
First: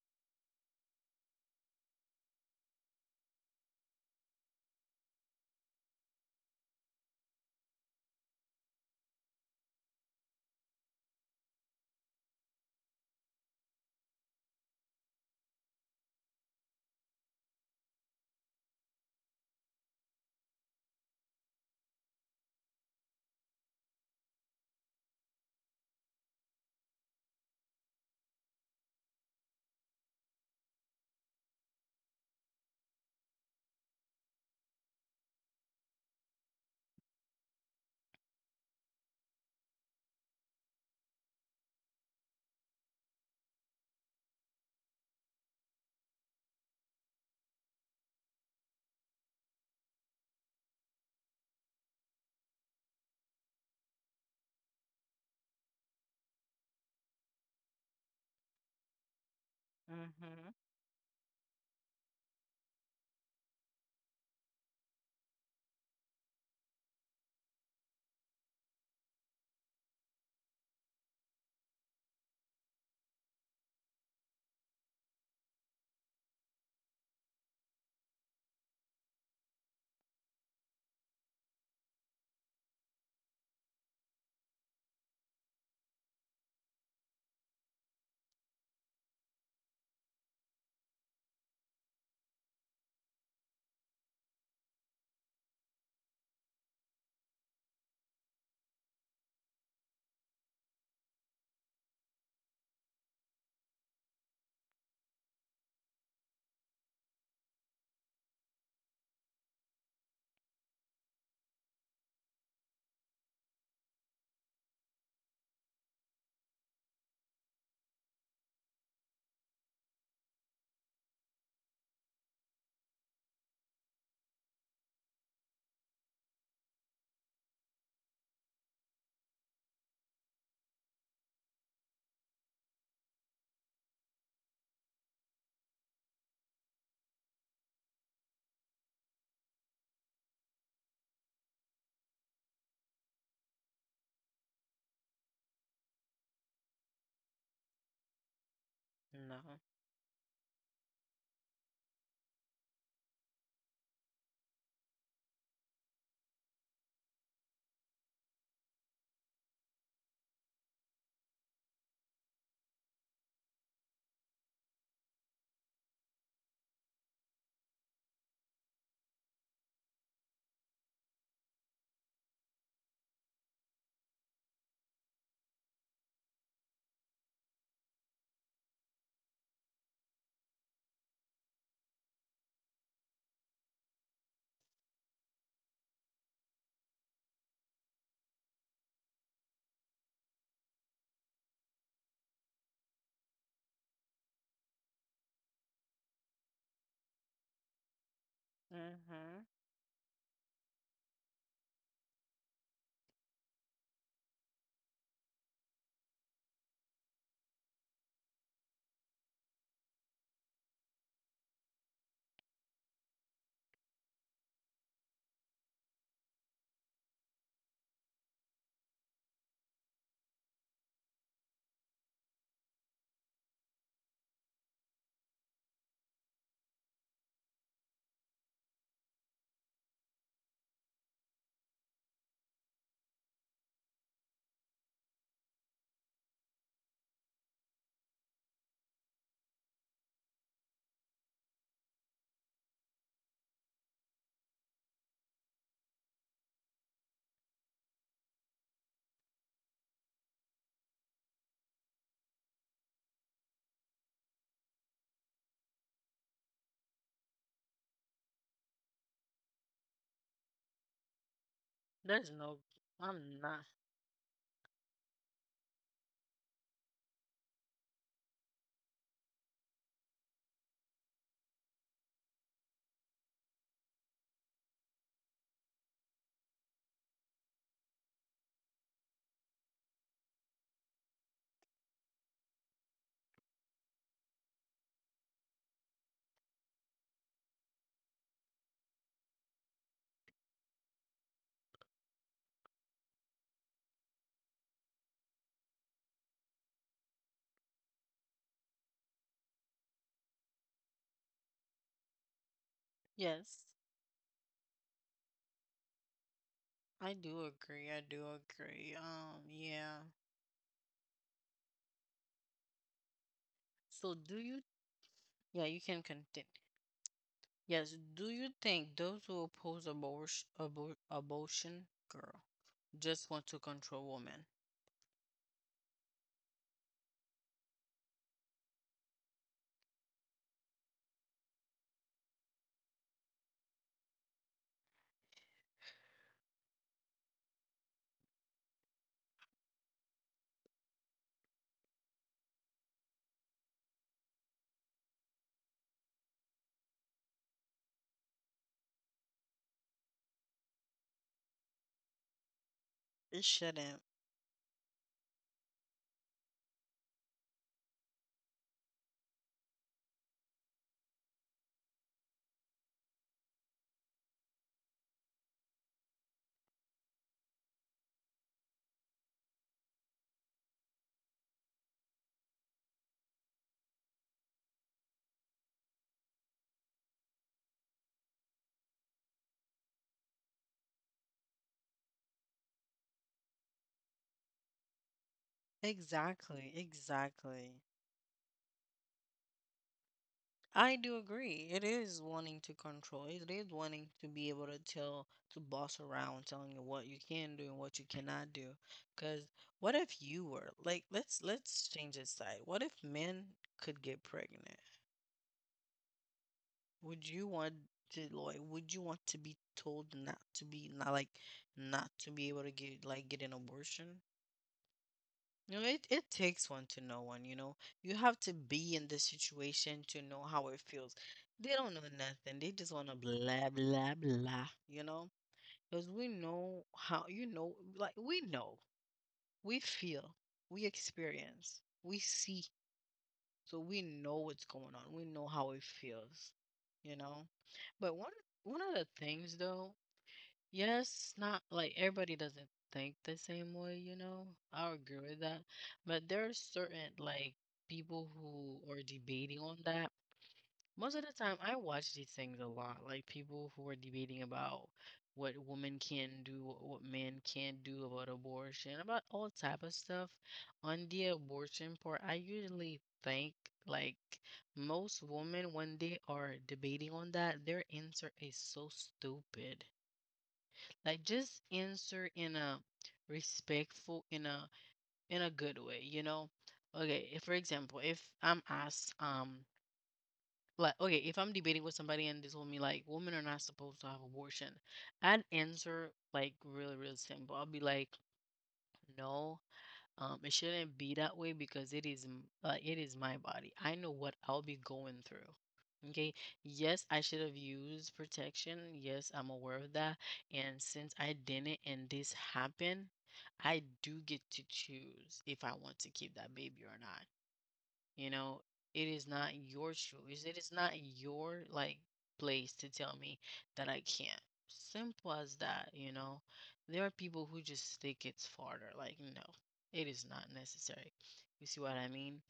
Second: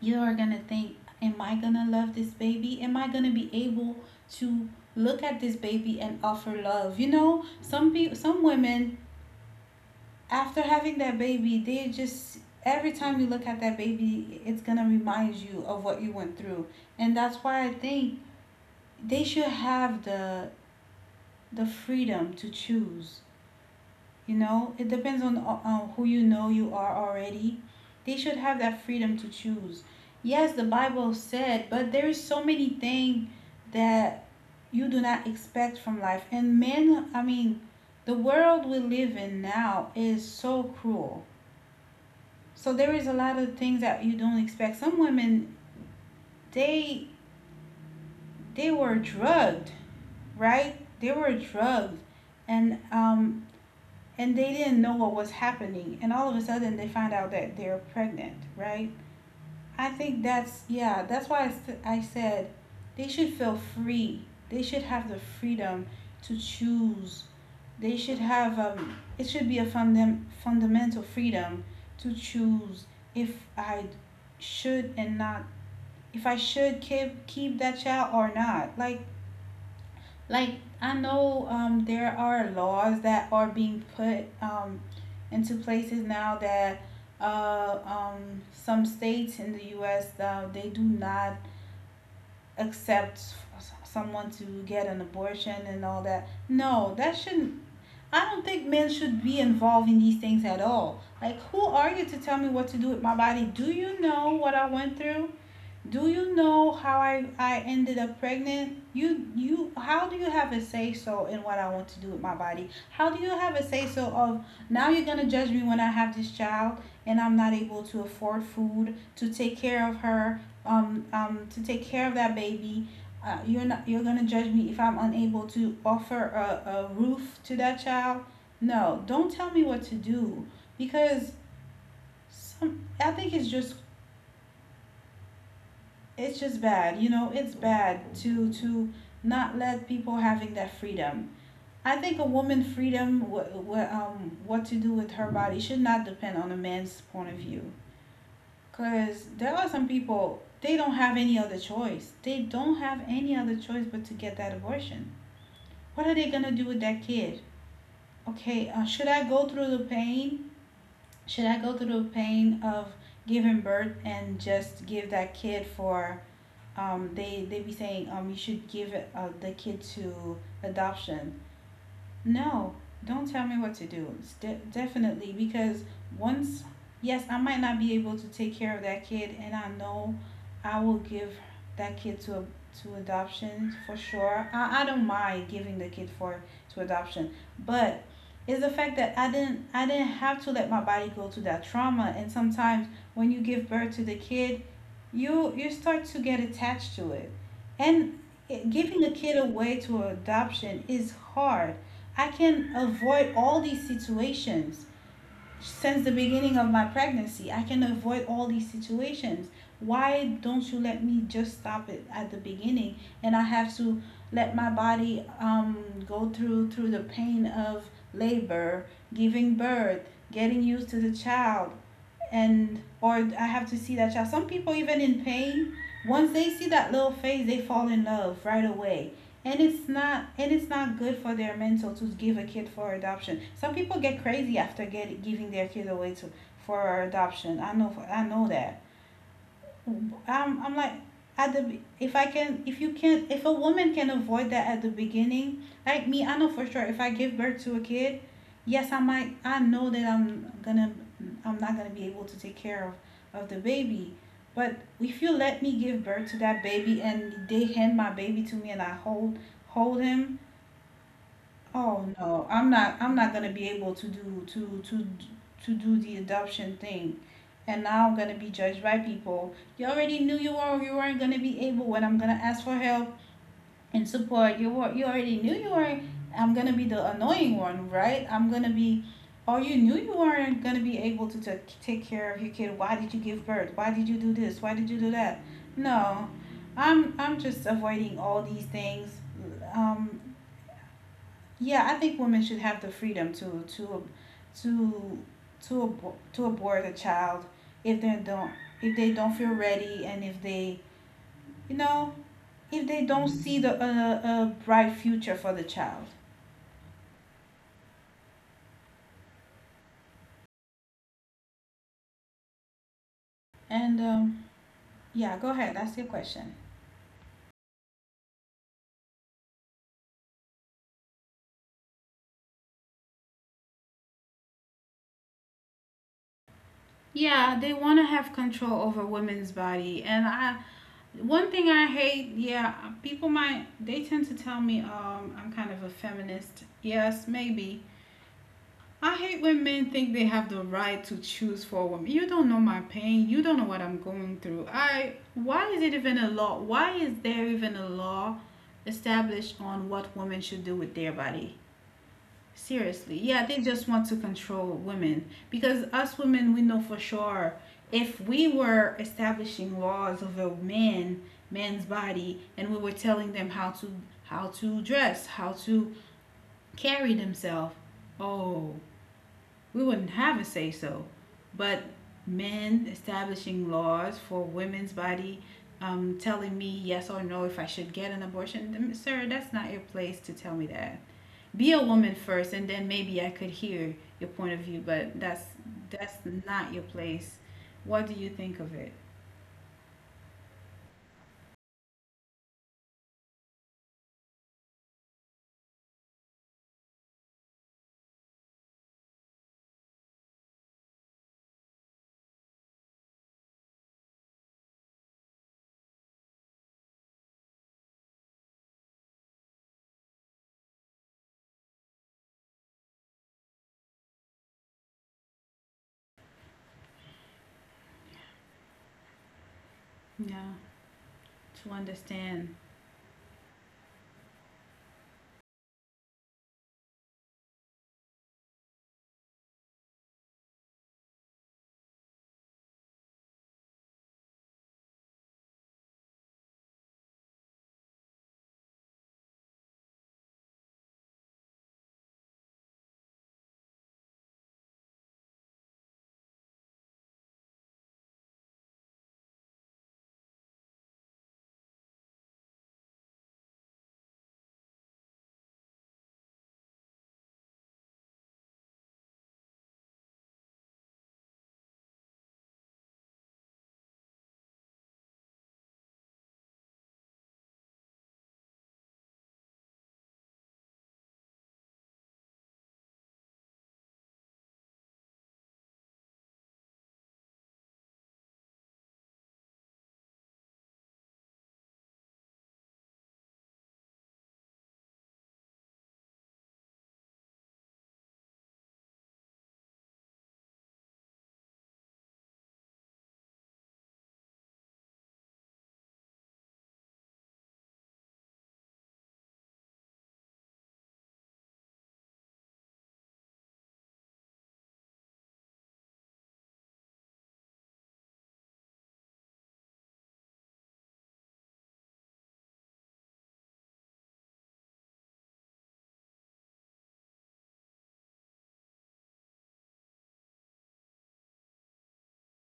you are gonna think, am I gonna love this baby? Am I gonna be able to look at this baby and offer love? You know, some people, some women after having that baby, they just, every time you look at that baby, it's gonna remind you of what you went through, and that's why I think they should have the the freedom to choose. You know, it depends on uh, who you know you are already. They should have that freedom to choose. Yes, the Bible said, but there is so many things that you do not expect from life. And men, I mean, the world we live in now is so cruel. So there is a lot of things that you don't expect. Some women, they they were drugged, right? They were drugged, and um and they didn't know what was happening, and all of a sudden they find out that they're pregnant, right? I think
Mm-hmm.
that's, yeah, that's why I I said they should feel free. They should have the freedom to choose. They should have um. It should be a fundam- fundamental freedom to choose if I should, and not if I should keep keep that child or not. Like like I know, um, there are laws that are being put, um, into places now, that uh, um, some states in the U S. Uh, they do not accept s- someone to get an abortion and all that. No, that shouldn't. I don't think men should be involved in these things at all. Like, who are you to tell me what to do with my body? Do you know what I went through? Do you know how I, I ended up pregnant? You you How do you have a say so in what I want to do with my body? How do you have a say so of now you're gonna judge me when I have this child and I'm not able to afford food to take care of her, um um to take care of that baby. Uh, you're not you're gonna judge me if I'm unable to offer a, a roof to that child. No, don't tell me what to do, because some I think it's just it's just bad, you know it's bad to to not let people having that freedom. I think a woman freedom, what what um what to do with her body, should not depend on a man's point of view, because
No.
there are some people, they don't have any other choice, they don't have any other choice but to get that abortion. What are they gonna do with that kid? Okay, uh, should I go through the pain, should I go through the pain of giving birth and just give that kid for, um, they they be saying, um, you should give, uh, the kid to adoption. No, don't tell me what to do. It's de- definitely, because once, yes, I might not be able to take care of that kid, and I know I will give that kid to a, to adoption, for sure. I, I don't mind giving the kid for to adoption, but it's the fact that I didn't I didn't have to let my body go through that trauma. And sometimes when you give birth to the kid, you you start to get attached to it, and giving a
Mm-hmm.
kid away to adoption is hard. I can avoid all these situations since the beginning of my pregnancy, I can avoid all these situations. Why don't you let me just stop it at the beginning, and I have to let my body, um, go through through the pain of labor, giving birth, getting used to the child, and or I have to see that child. Some people, even in pain, once they see that little face, they fall in love right away. And it's not and it's not good for their mental to give a kid for adoption. Some people get crazy after get, giving their kid away to for adoption. I know, I know that. I'm, I'm like, at the if I can, if you can, if a woman can avoid that at the beginning like me, I know for sure if I give birth to a kid, yes, I might, I know that I'm gonna I'm not gonna be able to take care of of the baby, but if you let me give birth to that baby and they hand my baby to me and I hold hold him, oh
There's
no,
no
I'm not I'm
I'm
not gonna
not.
be able to do to to to do the adoption thing. And now I'm gonna be judged by people. You already knew you were you weren't gonna be able, when I'm gonna ask for help and support. You were you already knew you weren't I'm gonna be the annoying one, right? I'm gonna be, oh, you knew you weren't gonna be able to take take care of your kid. Why did you give birth? Why did you do this? Why did you do that? No. I'm I'm just avoiding all these things. Um yeah, I think women should have the freedom to to to to abor- to abort a child, if they don't, if they don't feel ready, and if they, you know if they don't
Yes,
see the a uh, uh, bright future for the child.
I do agree. I do agree. Um, yeah.
And
So do
um,
you
yeah, go
Yeah, you
ahead.
can
That's your
continue.
question.
Yes, do you think those who oppose abortion abor abortion girl just want to control women?
Yeah, they want to have control over women's body. And I one thing I hate, yeah, people might they tend to tell me, um I'm kind of a feminist. Yes, maybe. I hate when men think they have the right to choose for a woman. You don't know my pain. You don't know what I'm going through. I Why is it even a law? Why is there even a law established on what women should do with their body? Seriously.
It
Yeah, they just
shouldn't.
want to control women, because us women, we know for sure, if we were establishing laws of a man, man's body, and we were telling them how to, how to dress, how to carry themselves. Oh, we wouldn't have a say so. But men establishing laws for women's body, um, telling me yes or no if I should get an abortion, sir, that's not your place to tell me that. Be a woman first, and then maybe I could hear your point of view. But that's that's
Exactly,
not your place.
exactly.
What do you think of it?
I do agree. It is wanting to control. It is wanting to be able to tell, to boss around, telling you what you can do and what you cannot do. Because what if you were like, let's let's change this side. What if men could get pregnant? Would you want to like? Would you want to be told not to be not like, not to be able to get like get an abortion? You know, it, it takes one to know one, you know. You have to be in the situation to know
Yeah,
how it feels. They
to
don't know nothing.
understand.
They just want to blah, blah, blah, you know? Because we know how, you know, like we know, we feel, we experience, we see. So we know what's going on. We know how it feels, you know? But one, one of the things, though, yes, not like everybody doesn't think the same way, you know. I agree with that. But there are certain like people who are debating on that. Most of the time I watch these things a lot, like people who are debating about what women can do, what what men can't do about abortion, about all type of stuff. On the abortion part, I usually think like most women when they are debating on that, their answer is so stupid like just answer in a respectful in a in a good way you know okay if, for example if I'm asked um like okay if I'm debating with somebody and they told me like women are not supposed to have abortion I'd answer like really really simple I'll be like no um, it shouldn't be that way because it is m- uh, it is my body. I know what I'll be going through. Okay. Yes, I should have used protection. Yes, I'm aware of that. And since I didn't and this happened, I do get to choose if I want to keep that baby or not. You know, it is not your choice. It is not your, like, place to tell me that I can't. Simple as that, you know. There are people who just think it's farther. Like, no, it is not necessary. You see what I mean?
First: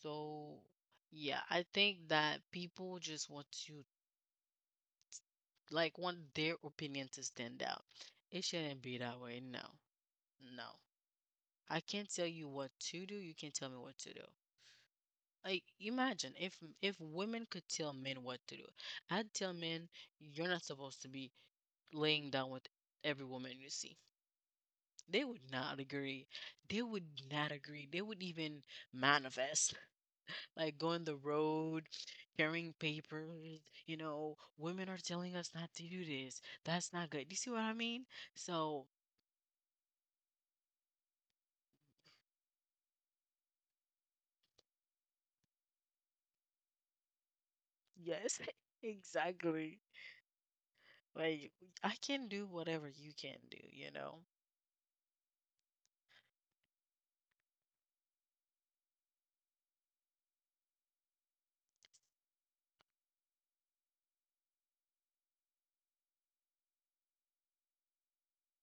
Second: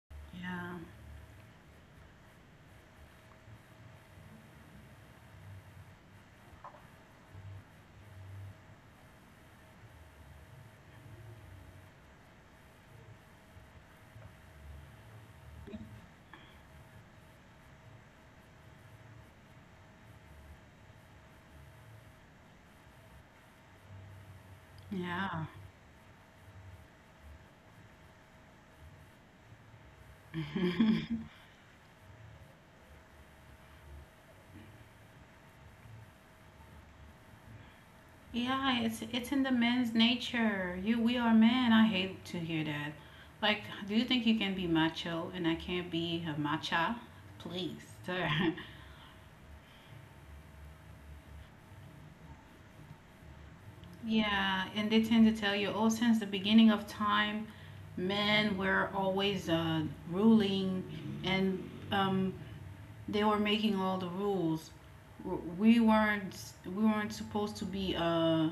So,
Yeah,
yeah, I think that people just want to like want their opinion to stand out. It shouldn't be that way. No. No. I can't tell you what to do. You can't tell me what to do. Like imagine if if women could tell men what to do. I'd tell men you're not supposed to be laying down with every woman you see. They would
yeah.
not agree. They would not agree. They would even manifest, like go on the road, carrying papers. You know, women are telling us not to do this. That's not good. You see what I mean? So
Yeah, it's it's in the men's nature. You we are men. I hate to hear that. Like, do you think you can be macho and I can't be a macha? Please, sir.
yes, exactly. Like I can do whatever you can do. You know.
Yeah, and they tend to tell you, oh, since the beginning of time, men were always, uh, ruling, and, um, they were making all the rules. We weren't we weren't supposed to be uh,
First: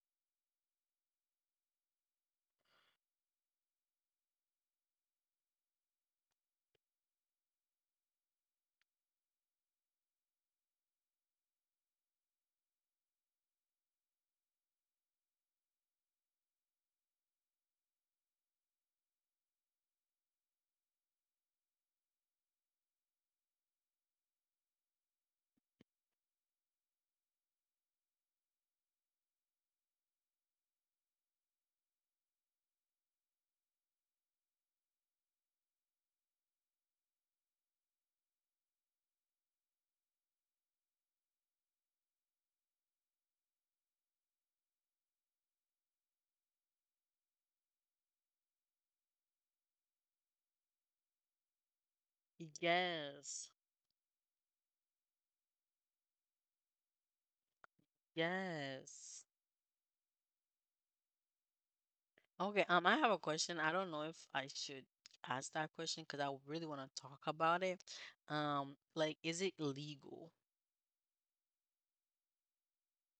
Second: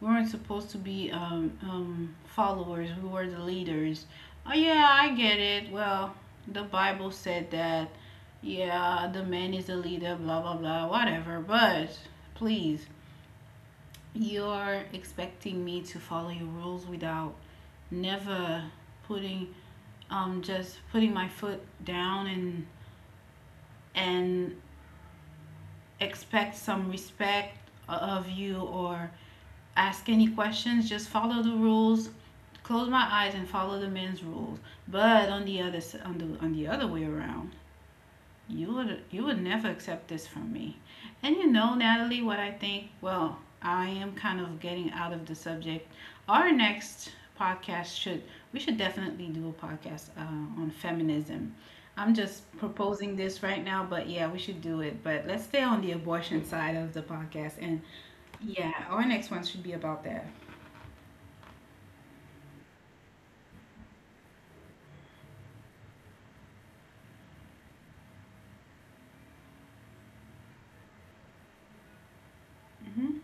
We weren't supposed to be, um, um, followers, we were the leaders. Oh, yeah, I get it. Well, the Bible said that, yeah, the man is the leader, blah, blah, blah, whatever. But please, you're expecting me to follow your rules, without never putting um just putting my foot down, and and expect some respect of you, or ask any questions, just follow the rules, close my eyes and follow the men's rules. But on the other s- on the on the other way around, you would you would never accept this from me. And you know, Natalie, what I think. Well, I am kind of getting out of the subject. Our next podcast should We should definitely do a podcast uh, on feminism. I'm just proposing this
Yes.
right now, but yeah, we should do it. But let's stay on the abortion side of the podcast, and yeah, our
Yes.
next one should be about that.
Okay, um, I have a question. I don't know if I should ask that question because I really want to talk about it. Um, like, is it legal?
Hmm.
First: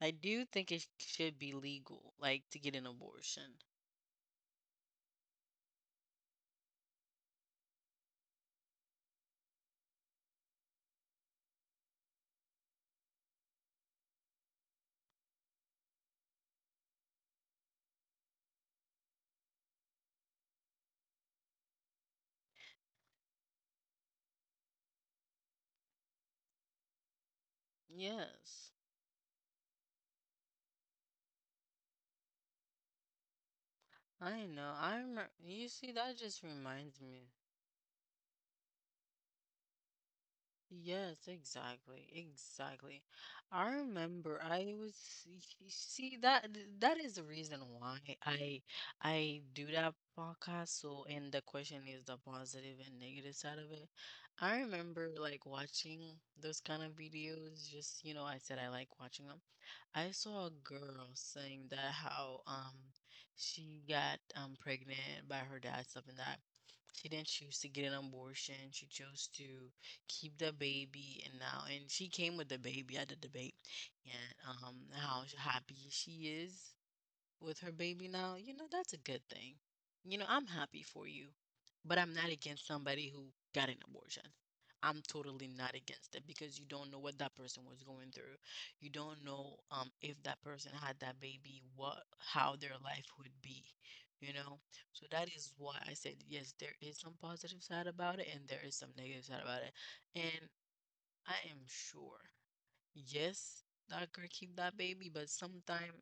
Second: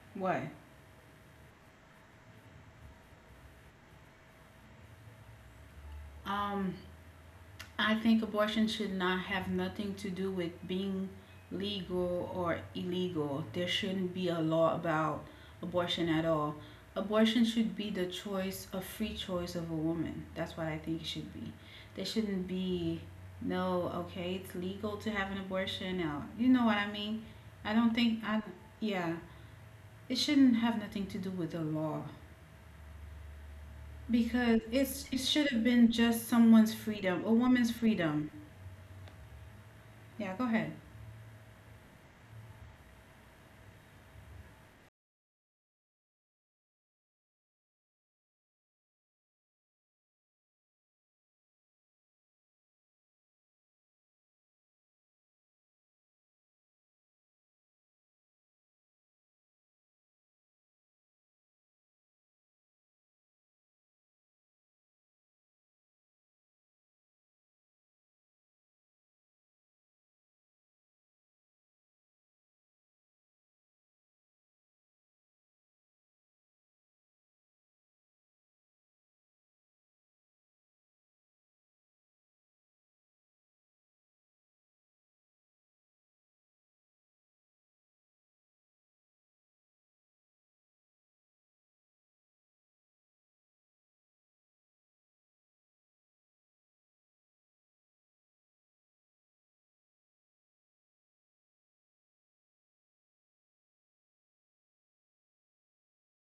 I
What?
do think it should be legal, like to get an abortion.
Um, I think abortion should not have nothing to do with being legal or illegal. There shouldn't be a law about abortion at all. Abortion should be the choice, a free choice of a woman. That's what I think it should be. There shouldn't be no, okay, it's legal to have an abortion now. You know what I mean? I don't think I
Yes.
yeah, it shouldn't have nothing to do with the law
I
because
know.
it's it
I'm,
should have
you
been
see,
just
that just
someone's
reminds
freedom, a
me.
woman's freedom. Yeah, go ahead.
Yes, exactly, exactly. I remember I was y- y- see that that is the reason why I I do that podcast. So, and the question is the positive and negative side of it. I remember like watching those kind of videos. Just you know, I said I like watching them. I saw a girl saying that how um she got um pregnant by her dad, something that she didn't choose to get an abortion. She chose to keep the baby and now and she came with the baby at the debate and um how happy she is with her baby now, you know, that's a good thing. You know, I'm happy for you, but I'm not against somebody who got an abortion. I'm totally not against it because you don't know what that person was going through. You don't know um if that person had that baby, what how their life would be, you know? So that is why I said yes, there is some positive side about it and there is some negative side about it. And I am sure. Yes, I could keep that baby, but sometimes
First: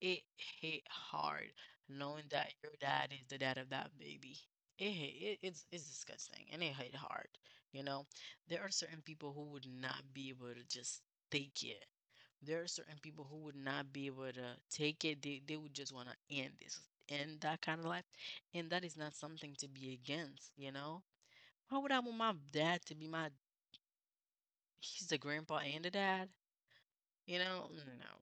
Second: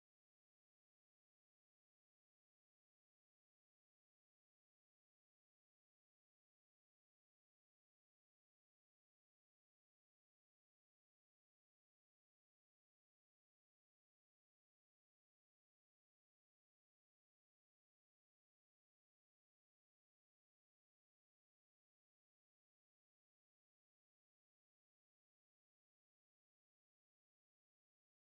it hit hard knowing that your dad is the dad of that baby. It hit, it, it's it's disgusting and it hit hard. You know, there are certain people who would not be able to just take it. There are certain people who would not be able to take it. They they would just want to end this, end that kind of life, and that is not something to be against. You know, why would I want my dad to be my? He's the grandpa and the dad. You know, no. No, no,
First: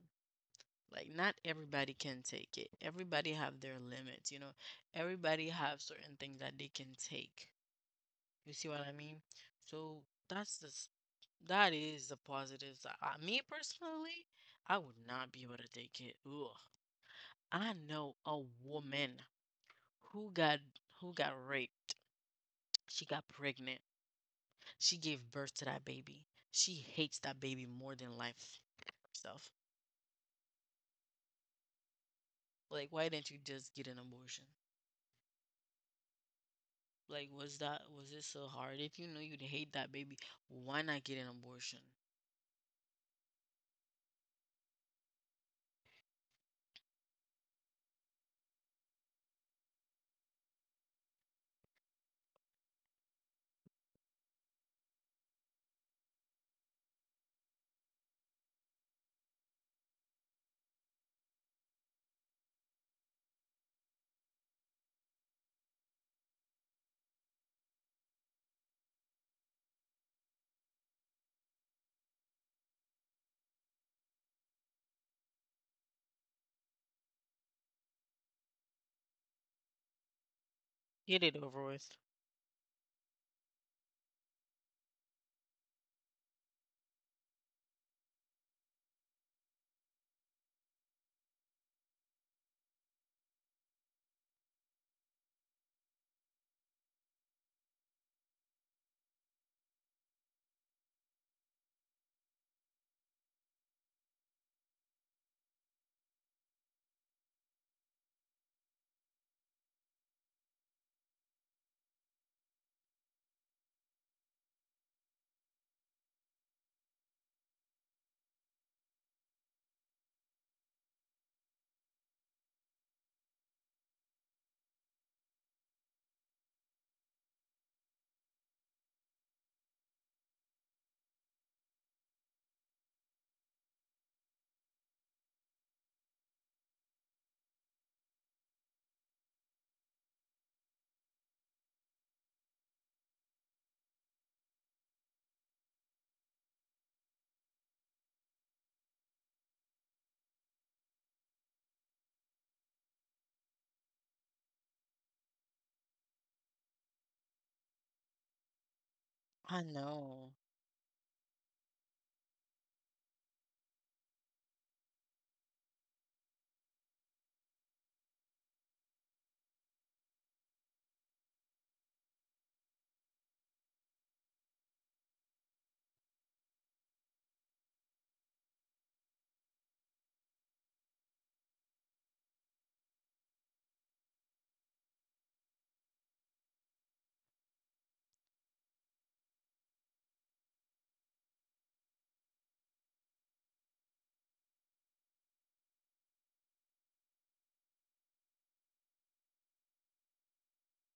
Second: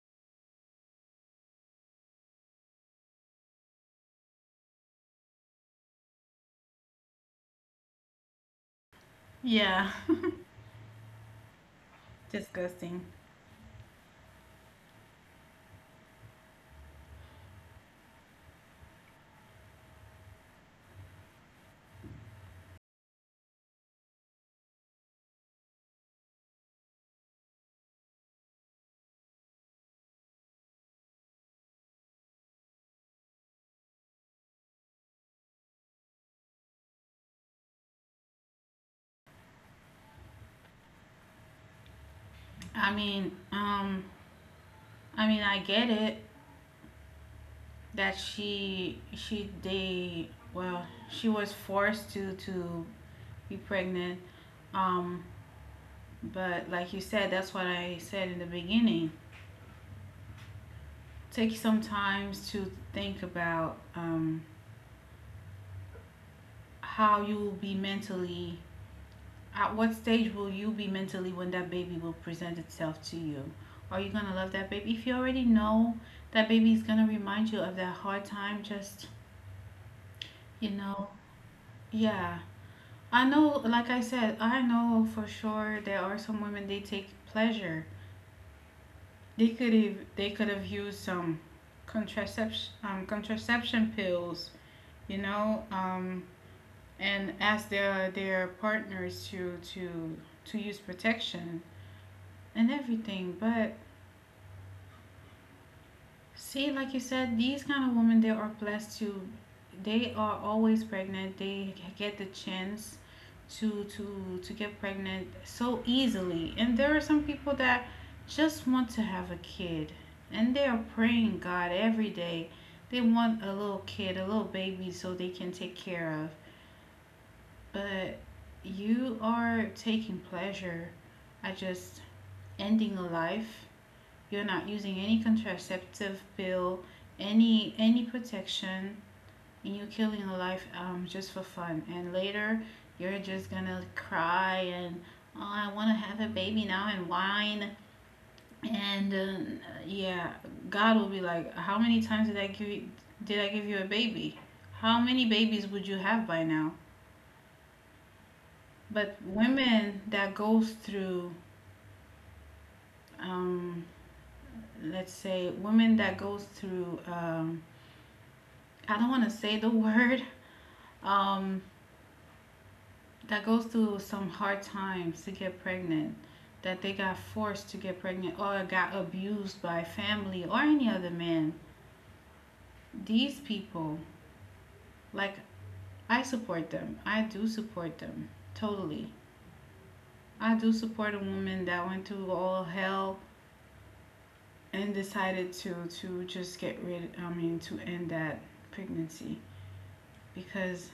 like not everybody can take it. Everybody have their limits, you know, everybody have certain things that they can take. You see what I mean? So
Yeah.
that's the s- that is the positives that I,
Disgusting.
me personally, I would not be able to take it. Ugh. I know a woman who got who got raped. She got pregnant. She gave birth to that baby. She hates that baby more than life herself. Like why didn't you just get an abortion? Like, was that was it so hard? If you know you'd hate that baby, why not get an abortion?
I mean, um, I mean, I get it that she she they well she was forced to to be pregnant, um, but like you said, that's what I said in the beginning. Take some times to think about um, how you will be mentally. At what stage will you be mentally when that baby will present itself to you? Are you gonna love that baby? If you already know that baby is gonna remind you of that hard time, just, you know,
Get it over with.
yeah. I know, like I said, I know for sure there are some women they take pleasure. They could have they could have used some contraception um, contraception pills, you know, um, and asked their their partners to to to use protection and everything, but see, like you said, these kind of women they are blessed to they are always pregnant. They get the chance to to to get pregnant so easily. And there are some people that just want to have a kid and they are praying God every day. They want a little kid, a little baby so they can take care of. But you are taking pleasure at just ending a life, you're not using any contraceptive pill, any any protection, and you're killing a life um, just for fun. And later, you're just gonna cry and, oh, I want to have a baby now and whine. And uh, yeah, God will be like, how many times did I give you, did I give you a baby? How many babies would you have by now? But
I
women
know.
that goes through, um, let's say, women that goes through, um, I don't want to say the word, um, that goes through some hard times to get pregnant, that they got forced to get pregnant or got abused by family or any other man, these people, like, I support them. I do support them totally. I do support a woman that went through all hell and decided to to just get rid. I mean, to end that pregnancy because,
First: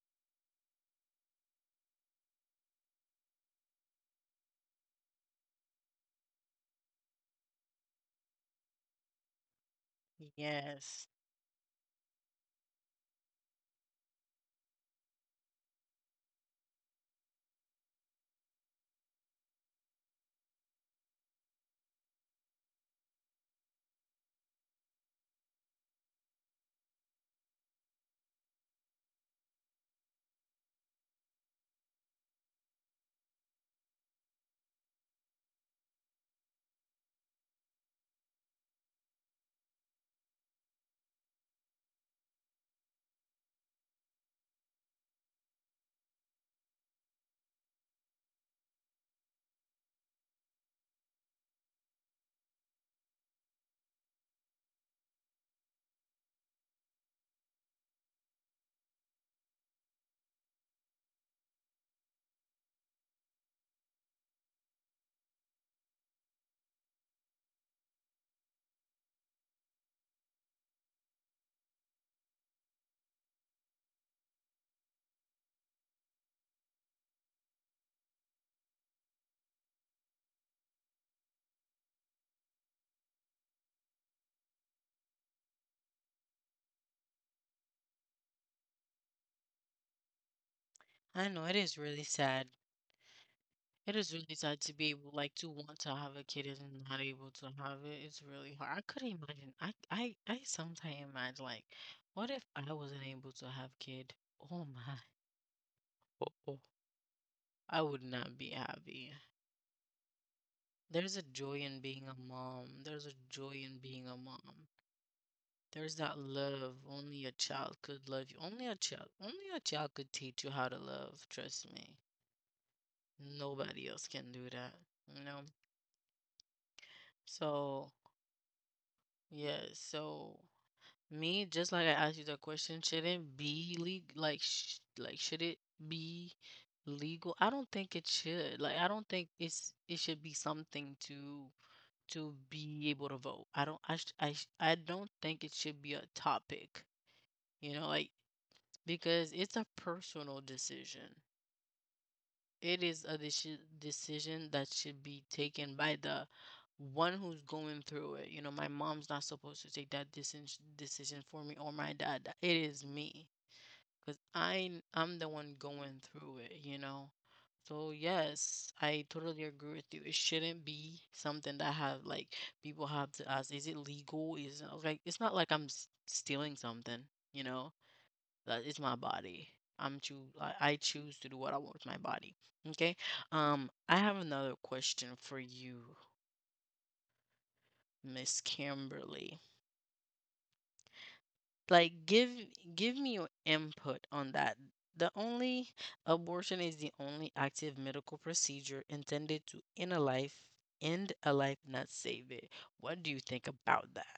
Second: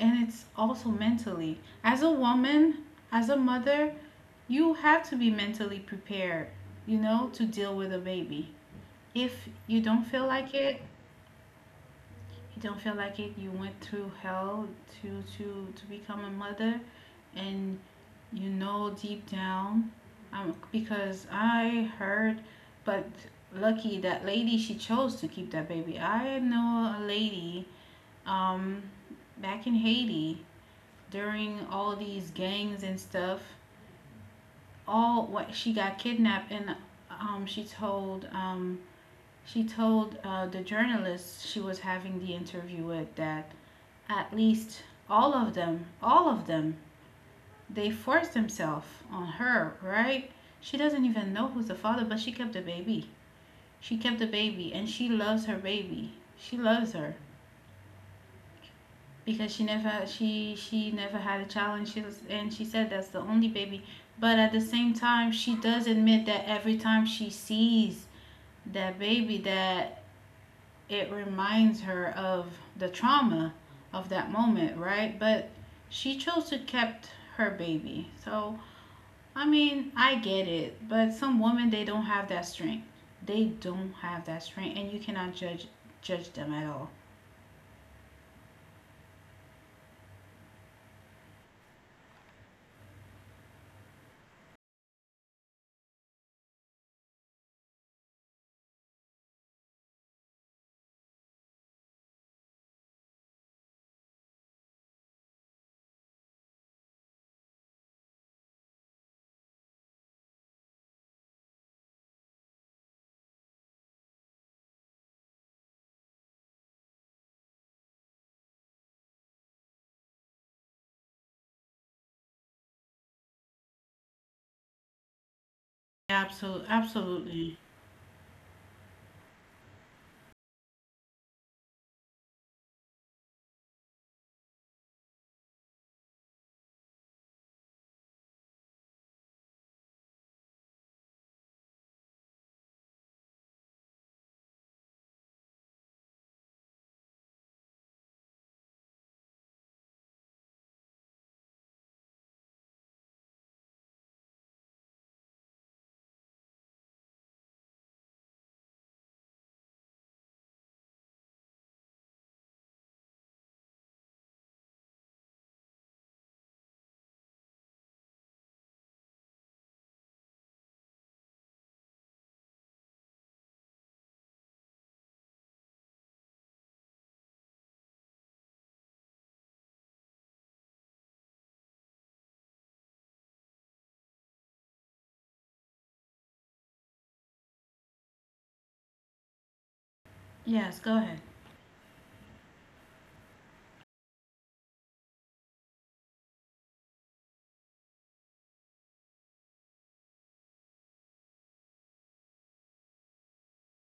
and it's also mentally, as a woman, as a mother, you have to be mentally prepared, you know, to deal with a baby. If you don't feel like it,
Yes.
you don't feel like it. You went through hell to to to become a mother, and you know deep down, um, because I heard, but lucky that lady she chose to keep that baby. I know a lady, um, back in Haiti during all these gangs and stuff, all what she got kidnapped and um, she told um, she told uh, the journalists she was having the interview with that at least all of them all of them they forced themselves on her, right? She doesn't even know who's the father, but she kept the baby, she kept the baby and she loves her baby, she loves her because she never she she never had a child, and she was, and she said that's the only baby. But at the same time she does admit that every time she sees that baby, that it reminds her of the trauma of that moment, right? But she chose to kept her baby. So I mean, I get it, but some women they don't have that strength, they don't have that strength, and you cannot judge judge them at all.
I know. It is really sad. It is really sad to be able, like, to want to have a kid and not able to have it. It's really hard. I could imagine. I, I, I sometimes imagine, like, what if I wasn't able to have kid? Oh my. Oh, I would not be happy. There's a joy in being a mom. There's a joy in being a mom. There's that love. Only a child could love you. Only a child. Only a child could teach you how to love. Trust me. Nobody else can do that. You know?
Absolutely,
So,
absolutely.
yeah. So, me, just like I asked you that question, shouldn't be legal. Like, sh- like, should it be legal? I don't think it should. Like, I don't think it's it should be something to to be able to vote. I don't. I. sh- I. sh- I don't think it should be a topic. You know, like because it's a personal decision. It is a deci- decision that should be taken by the one who's going through it. You know, my mom's not supposed to take that decision decision for me or my dad. It is me because I I'm the one going through it. You know. So yes, I totally agree with you. It shouldn't be something that have like people have to ask, is it legal? Is it like it's not like I'm s- stealing something, you know? That is my body. I'm choo- I I choose to do what I want with my body. Okay. Um, I have another question for you, Miss Kimberly.
Yes, go ahead.
Like, give give me your input on that. The only abortion is the only active medical procedure intended to end a life, end a life, not save it. What do you think about that?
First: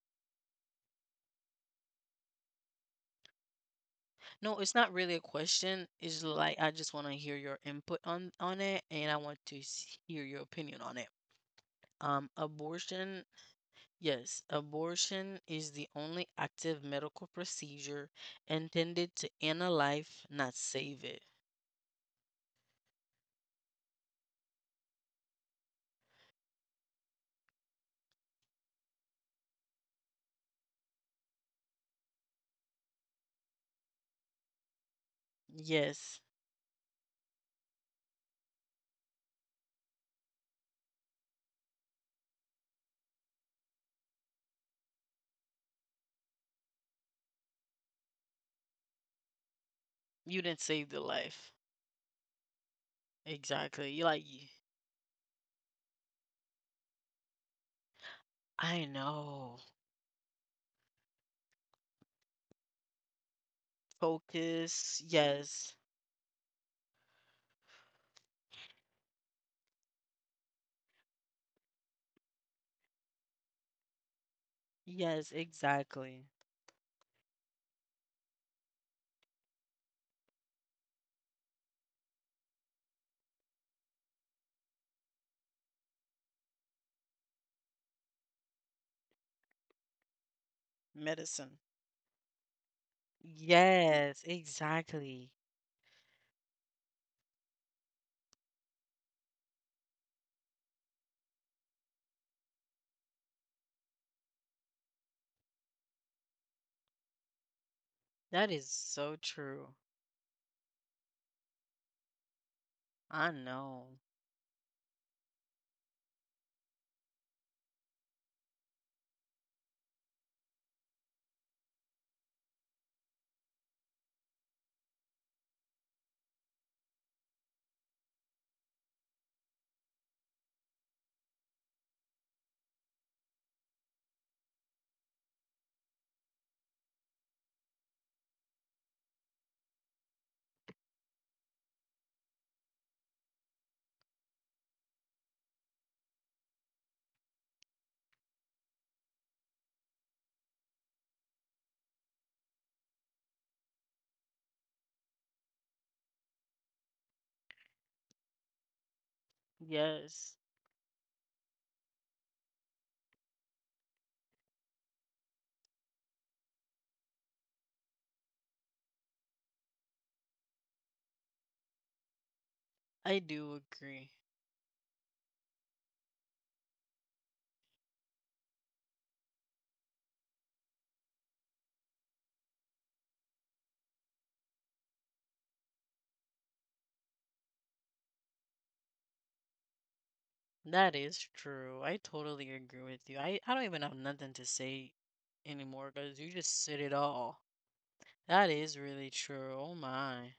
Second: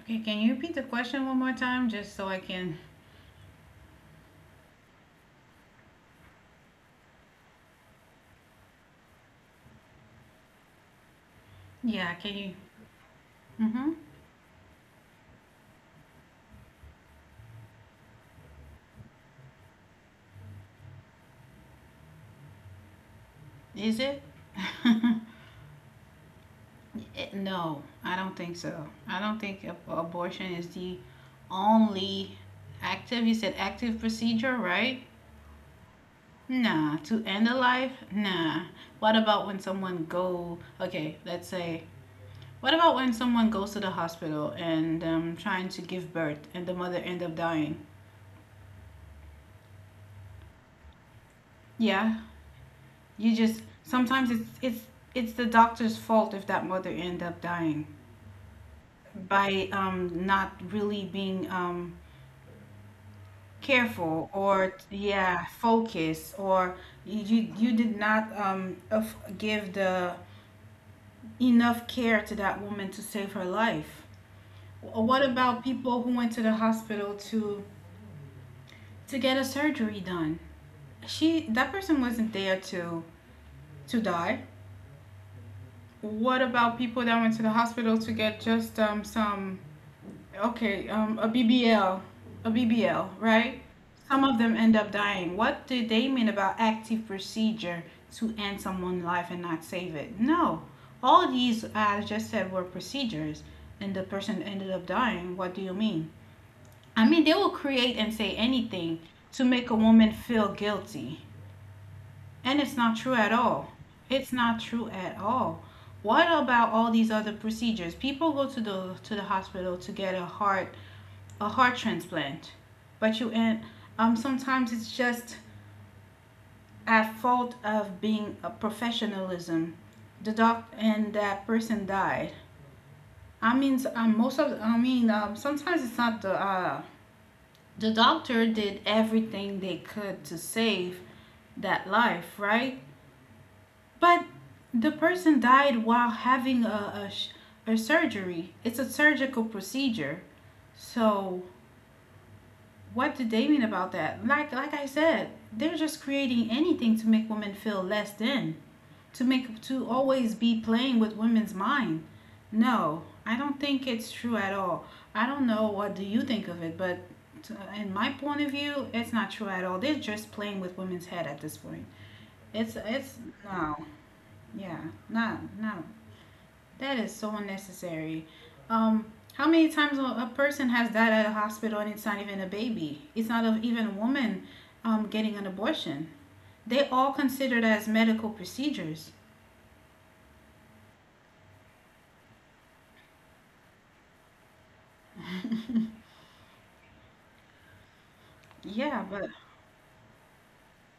Okay, can you repeat the question one more time just so I can?
No, it's not really a question. It's like I just want to hear your input on on it, and I want to s- hear your opinion on it.
Yeah,
Um,
can you?
abortion,
Mm-hmm.
yes, abortion is the only active medical procedure intended to end a life, not save it.
Is it? It- no, I don't think so. I don't think ab- abortion is the only active. You said active procedure, right?
Yes,
Nah. To end a life? Nah. What about when someone go? Okay, let's say. What about when someone goes to the hospital and um, trying to give birth and the mother end up dying?
you didn't save the life.
Yeah, you just
Exactly. You like,
sometimes
y-
it's it's it's the doctor's fault if that mother end up dying
I know.
by um not really being um careful or
Focus.
yeah
Yes.
focus or you you, you did not um of- give the enough care to that woman to save her life. What
Yes,
about people who
exactly.
went to the hospital to to get a surgery done? She that person wasn't there to to die. What about people that went to the hospital to get just um some okay, um, a
Medicine.
B B L, a B B L, right?
Yes,
Some of them end up
exactly.
dying. What did they mean about active procedure to end someone's life and not save it? No, all these I just said were procedures, and the person ended up dying. What do you mean? I mean, they will create and say
That is
anything
so
to make
true.
a woman feel guilty, and it's not true
I
at all.
know.
It's not true at all. What about all these other procedures? People go to the to the hospital to get a heart, a heart transplant, but you and um, sometimes it's just at fault of being a professionalism. The doc and that person died. I mean, um, most of I mean, um, sometimes it's not the uh, the doctor did everything they could to save that life, right? But the person died while having a a, a surgery. It's a surgical procedure, so what did they mean about that? Like like I said, they're just creating anything to make women feel less than, to make to
Yes,
always be playing with women's mind. No, I don't think it's true at all. I don't know what do you think of it, but in my point of view, it's not true at all. They're just playing with women's head at this point. It's it's
I do
no,
agree.
yeah, not no. That is so unnecessary. Um, how many times a a person has died at a hospital and it's not even a baby? It's not a, even a woman um, getting an abortion. They all considered as medical procedures.
That is true. I totally agree with you. I, I don't even have nothing to say anymore because you just said it all.
Yeah,
That
but
is really true. Oh my.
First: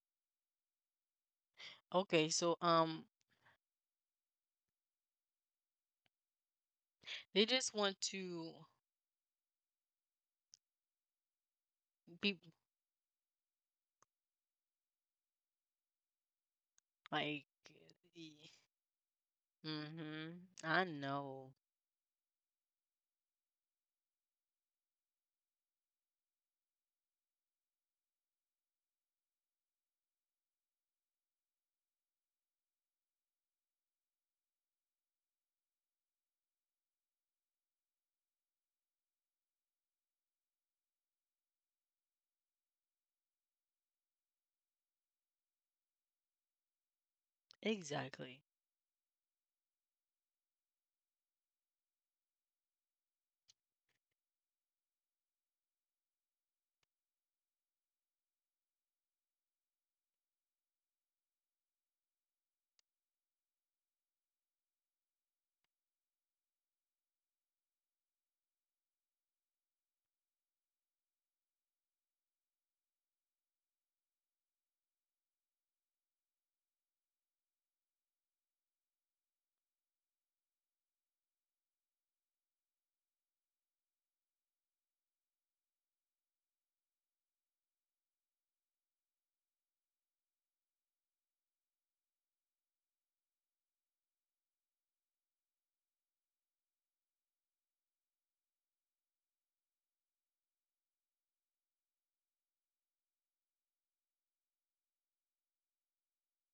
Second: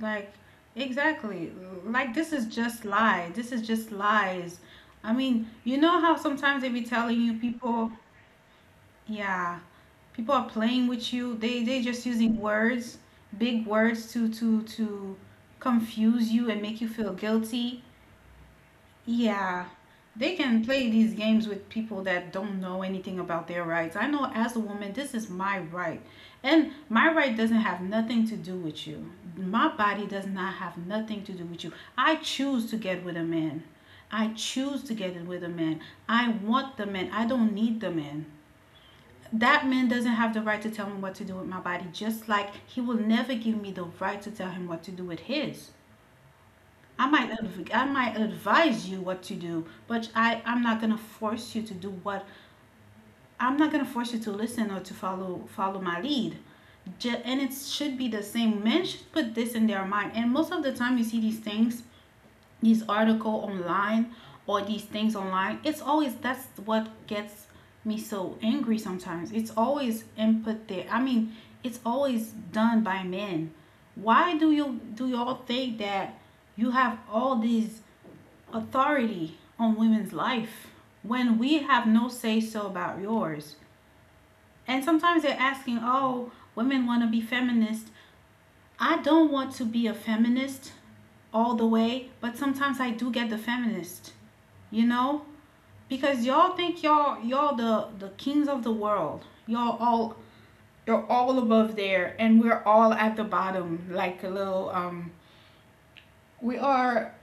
like, exactly. Like
Okay,
this is
so
just
um,
lie. This is just lies. I mean, you know how sometimes they be telling you
they just
people,
want to
yeah, people are playing with you. They they just using
be
words, big words to to to confuse you and make you feel
like,
guilty. Yeah. They
mm-hmm.
can play
I
these games
know
with people that don't know anything about their rights. I know as a woman, this is my right. And my right doesn't have nothing to do with you. My body does not have nothing to do with you. I choose to get with a man. I choose to get it with a man. I want the man. I don't need the man, that man doesn't have the right to tell me what to do with my body, just like he will never give me the right to tell him what to do with his. I might adv- I might
exactly,
advise you what to do, but I I'm not gonna force you to do what, I'm not gonna force you to listen or to follow follow my lead. Ju- and it should be the same. Men should put this in their mind. And most of the time, you see these things, these article online or these things online, it's always, that's what gets me so angry sometimes, it's always input there, I mean, it's always done by men. Why do you do y'all think that you have all this authority on women's life when we have no say so about yours? And sometimes they're asking, oh, women want to be feminist. I don't want to be a feminist all the way, but sometimes I do get the feminist, you know, because y'all think y'all y'all the the kings of the world, y'all all, you're all above there and we're all at the bottom like a little um, we are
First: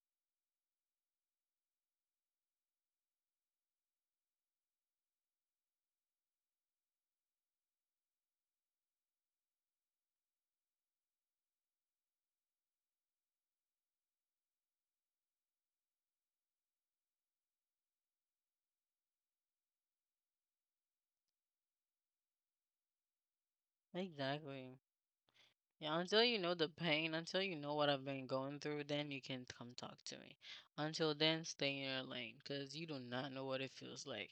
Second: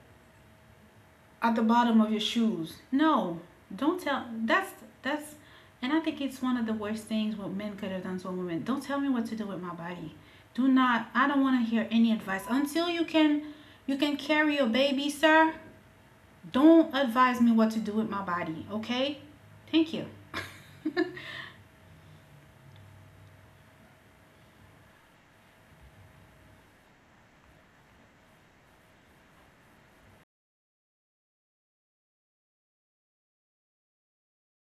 at the bottom of your shoes. No, don't tell that's that's and I think it's one of the worst things what men could have done to a woman. Don't tell me what to do with my body. Do not, I don't want to hear any advice until you can, you can carry a baby, sir. Don't advise me what to do with my body, okay? Thank you.
exactly. Yeah, until you know the pain, until you know what I've been going through, then you can come talk to me. Until then, stay in your lane because you do not know what it feels like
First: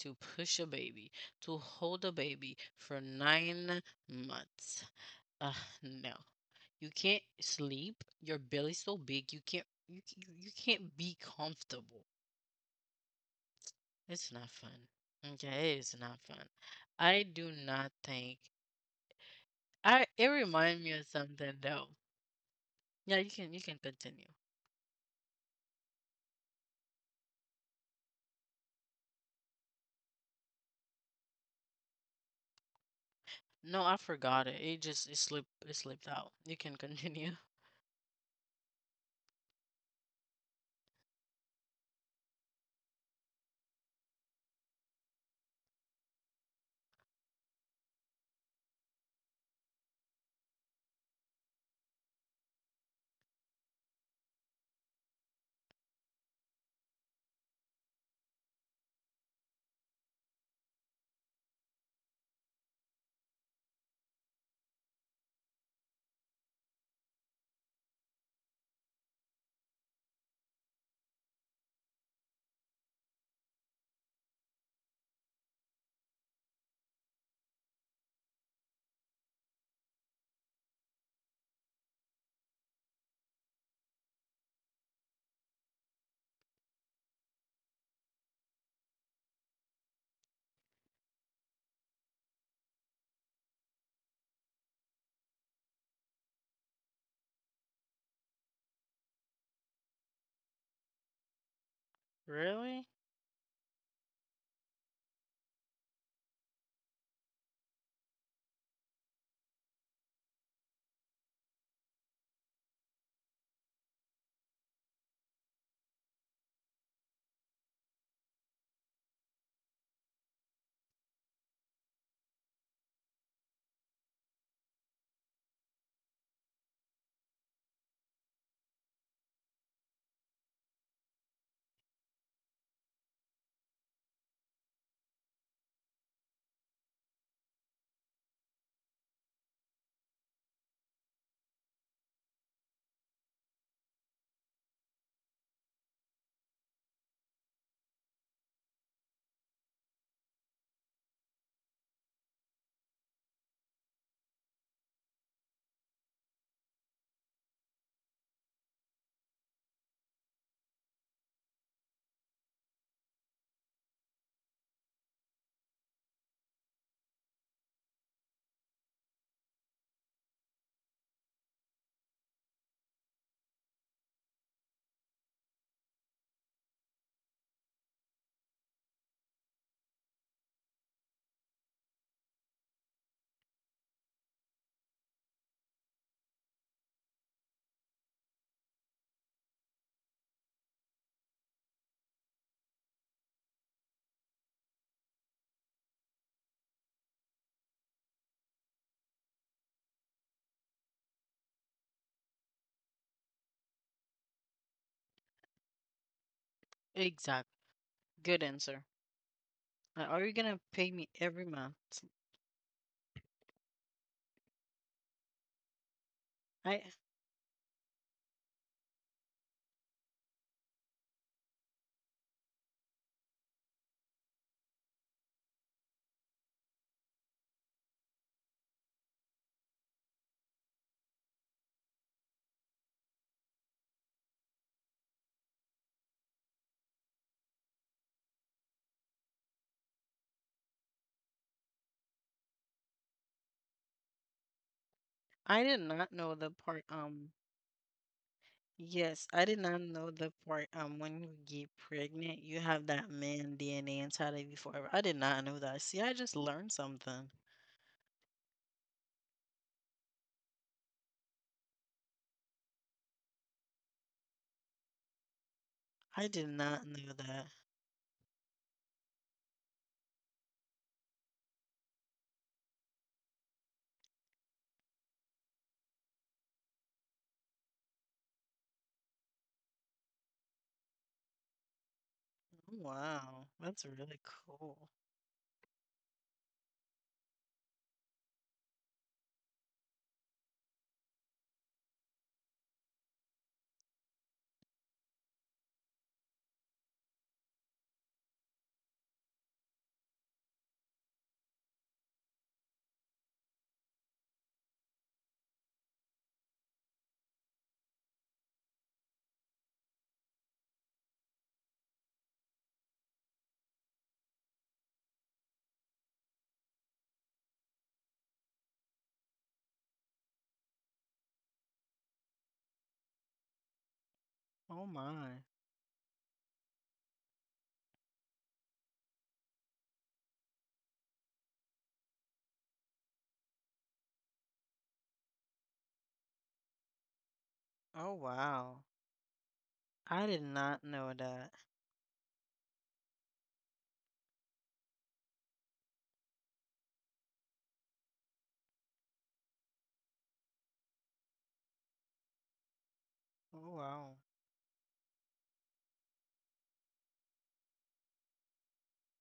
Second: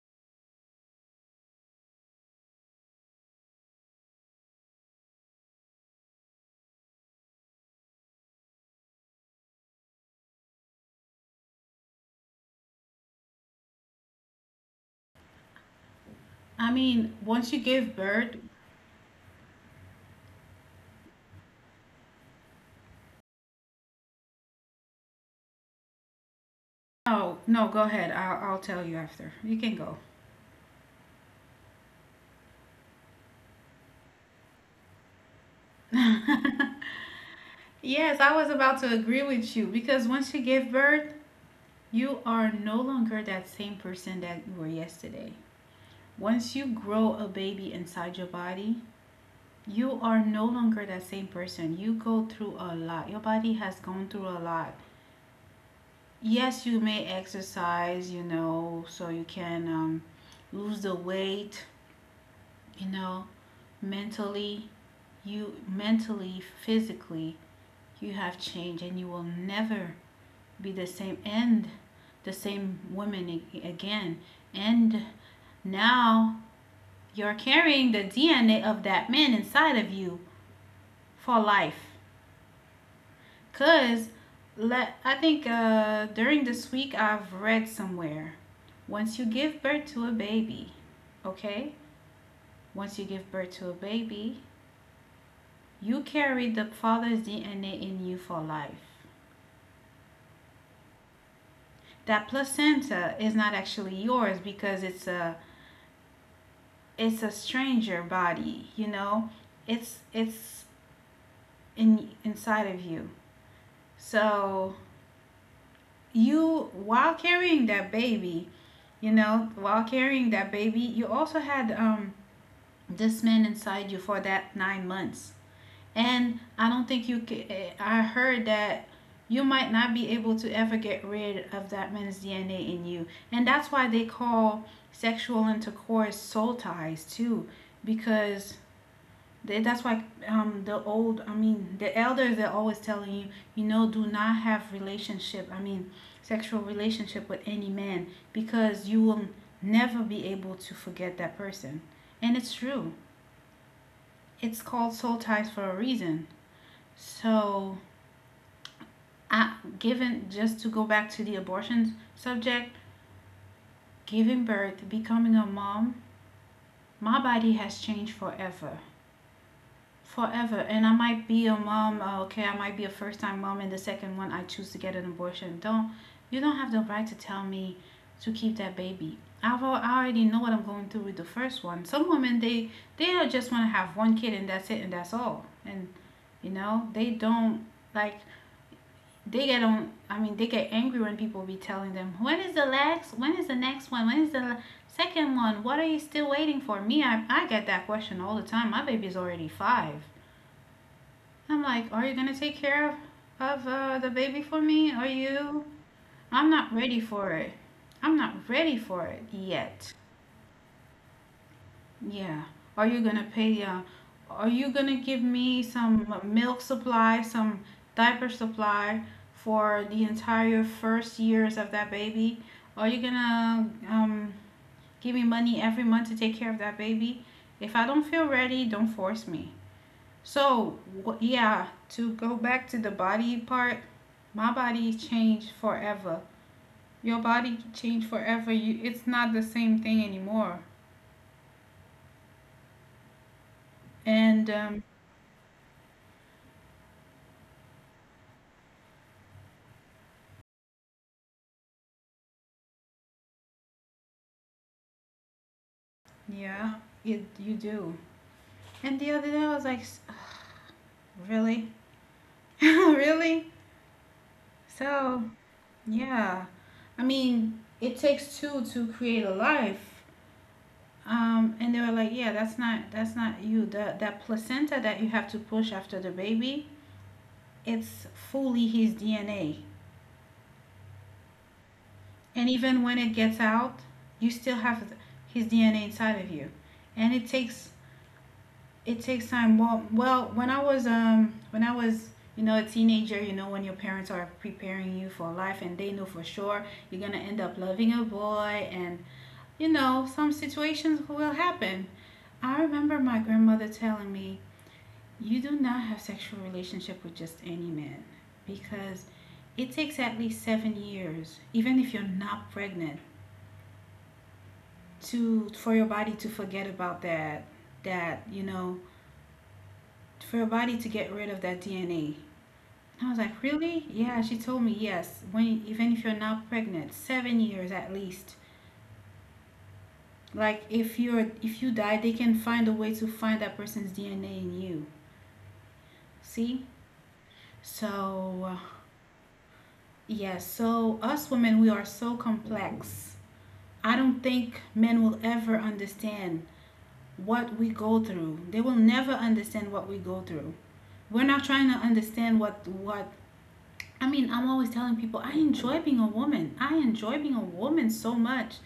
to push a baby, to hold a baby for nine months. Uh, no, you can't sleep. Your belly's so big, you can't you c- you you can't be comfortable. It's not fun. Okay, it's not fun.
I
I
mean,
do
once you
not
give
think
birth,
I. It reminds me of something though. Yeah, you can you can continue.
no, no, go ahead. I'll, I'll tell you after. You can go.
No, I forgot it. It just it slipped it slipped out. You can continue.
Yes, I was about to agree with you because once you give birth, you are no longer that same person that you were yesterday. Once you grow a baby inside your body, you are no longer that same person. You go through a lot. Your body has gone through a lot. Yes, you may exercise, you know, so you can um, lose the weight, you know, mentally, you mentally, physically, you have changed and you will never be the same and the same woman a- again. And now you're carrying the D N A of that man inside of you for life. Cause let I think uh, during this week I've read somewhere. Once you give birth to a baby, okay? Once you give birth to a baby, you carry the father's D N A in you for life. That
Really?
placenta is not actually yours because it's a it's a stranger body, you know? It's it's in inside of you. So you while carrying that baby you know while carrying that baby, you also had um this man inside you for that nine months, and I don't think you could. I heard that you might not be able to ever get rid of that man's DNA in you, and that's why they call sexual intercourse soul ties too, because Th- that's why um, the old, I mean, the elders are always telling you, you know, do not have relationship, I mean, sexual relationship with any man because you will never be able to forget that person. And it's true. It's called soul ties for a reason. So, I, given, just to go back to the abortion subject, giving birth, becoming a mom, my body has changed forever. Forever, and I might be a mom, uh, okay, I might be a first time mom, and the second one I choose to get an abortion, don't you don't have the right to tell me to keep that baby. I've, I already know what I'm going through with the first one. Some women, they they just want to have one kid, and that's it, and that's all. And you know they don't, like, they get on I mean, they get angry when people be telling them, "When is the next? When is the next one When is the second one? What are you still waiting for me?" I, I get that question all the time. My baby's already five. I'm like, are you gonna take care of of uh, the baby for me? Are you? I'm not ready
Exact.
for it.
Good
I'm not
answer.
ready for it
Uh, Are
yet.
you gonna pay me every month?
Yeah. Are you gonna pay? Uh, are you gonna give me some
I
milk supply, some diaper supply for the entire first years of that baby? Are you gonna um, give me money every month to take care of that baby? If I don't feel ready, don't force me. So, yeah, to go back to the body part, my body changed forever. Your body changed forever. You, it's not the same thing anymore. And um,
I did not know the part. Um, yes, I did not know the part. Um, when you get pregnant, you have that man D N A inside of you forever. I did not know that. See, I just learned
yeah,
something.
it you do. And the other day I was like, "S- Really, really." So
I did not
yeah,
know
I
that.
mean, it takes two to create a life. Um, and they were like, yeah, that's not that's not you. That that placenta that you have to push after the baby, it's fully his D N A.
Oh,
And even when
wow,
it gets
that's really
out, you
cool.
still have his D N A inside of you, and it takes it takes time. Well, well, when I was um when I was you know a teenager. You know when your parents are preparing you for life, and they know for sure you're gonna end up loving a boy, and you know some situations will happen. I remember my grandmother telling me, "You do not have sexual relationship with just any man because." It takes at least seven years, even if you're not pregnant, to for your body to forget about that that you know for your body to get rid of that D N A. I was like, really? Yeah,
Oh
she told me
my.
yes. When even if you're not pregnant, seven years at least. Like if you're if you die, they can find a way to find that person's D N A in you. See?
Oh wow.
So uh,
I did
yes.
not
Yeah,
know that.
so us women, we are so complex. I don't think men will ever understand what we go through. They will never understand what we go through. We're not trying to understand what what
Oh wow.
I mean, I'm always telling people I enjoy being a woman. I enjoy being a woman so much.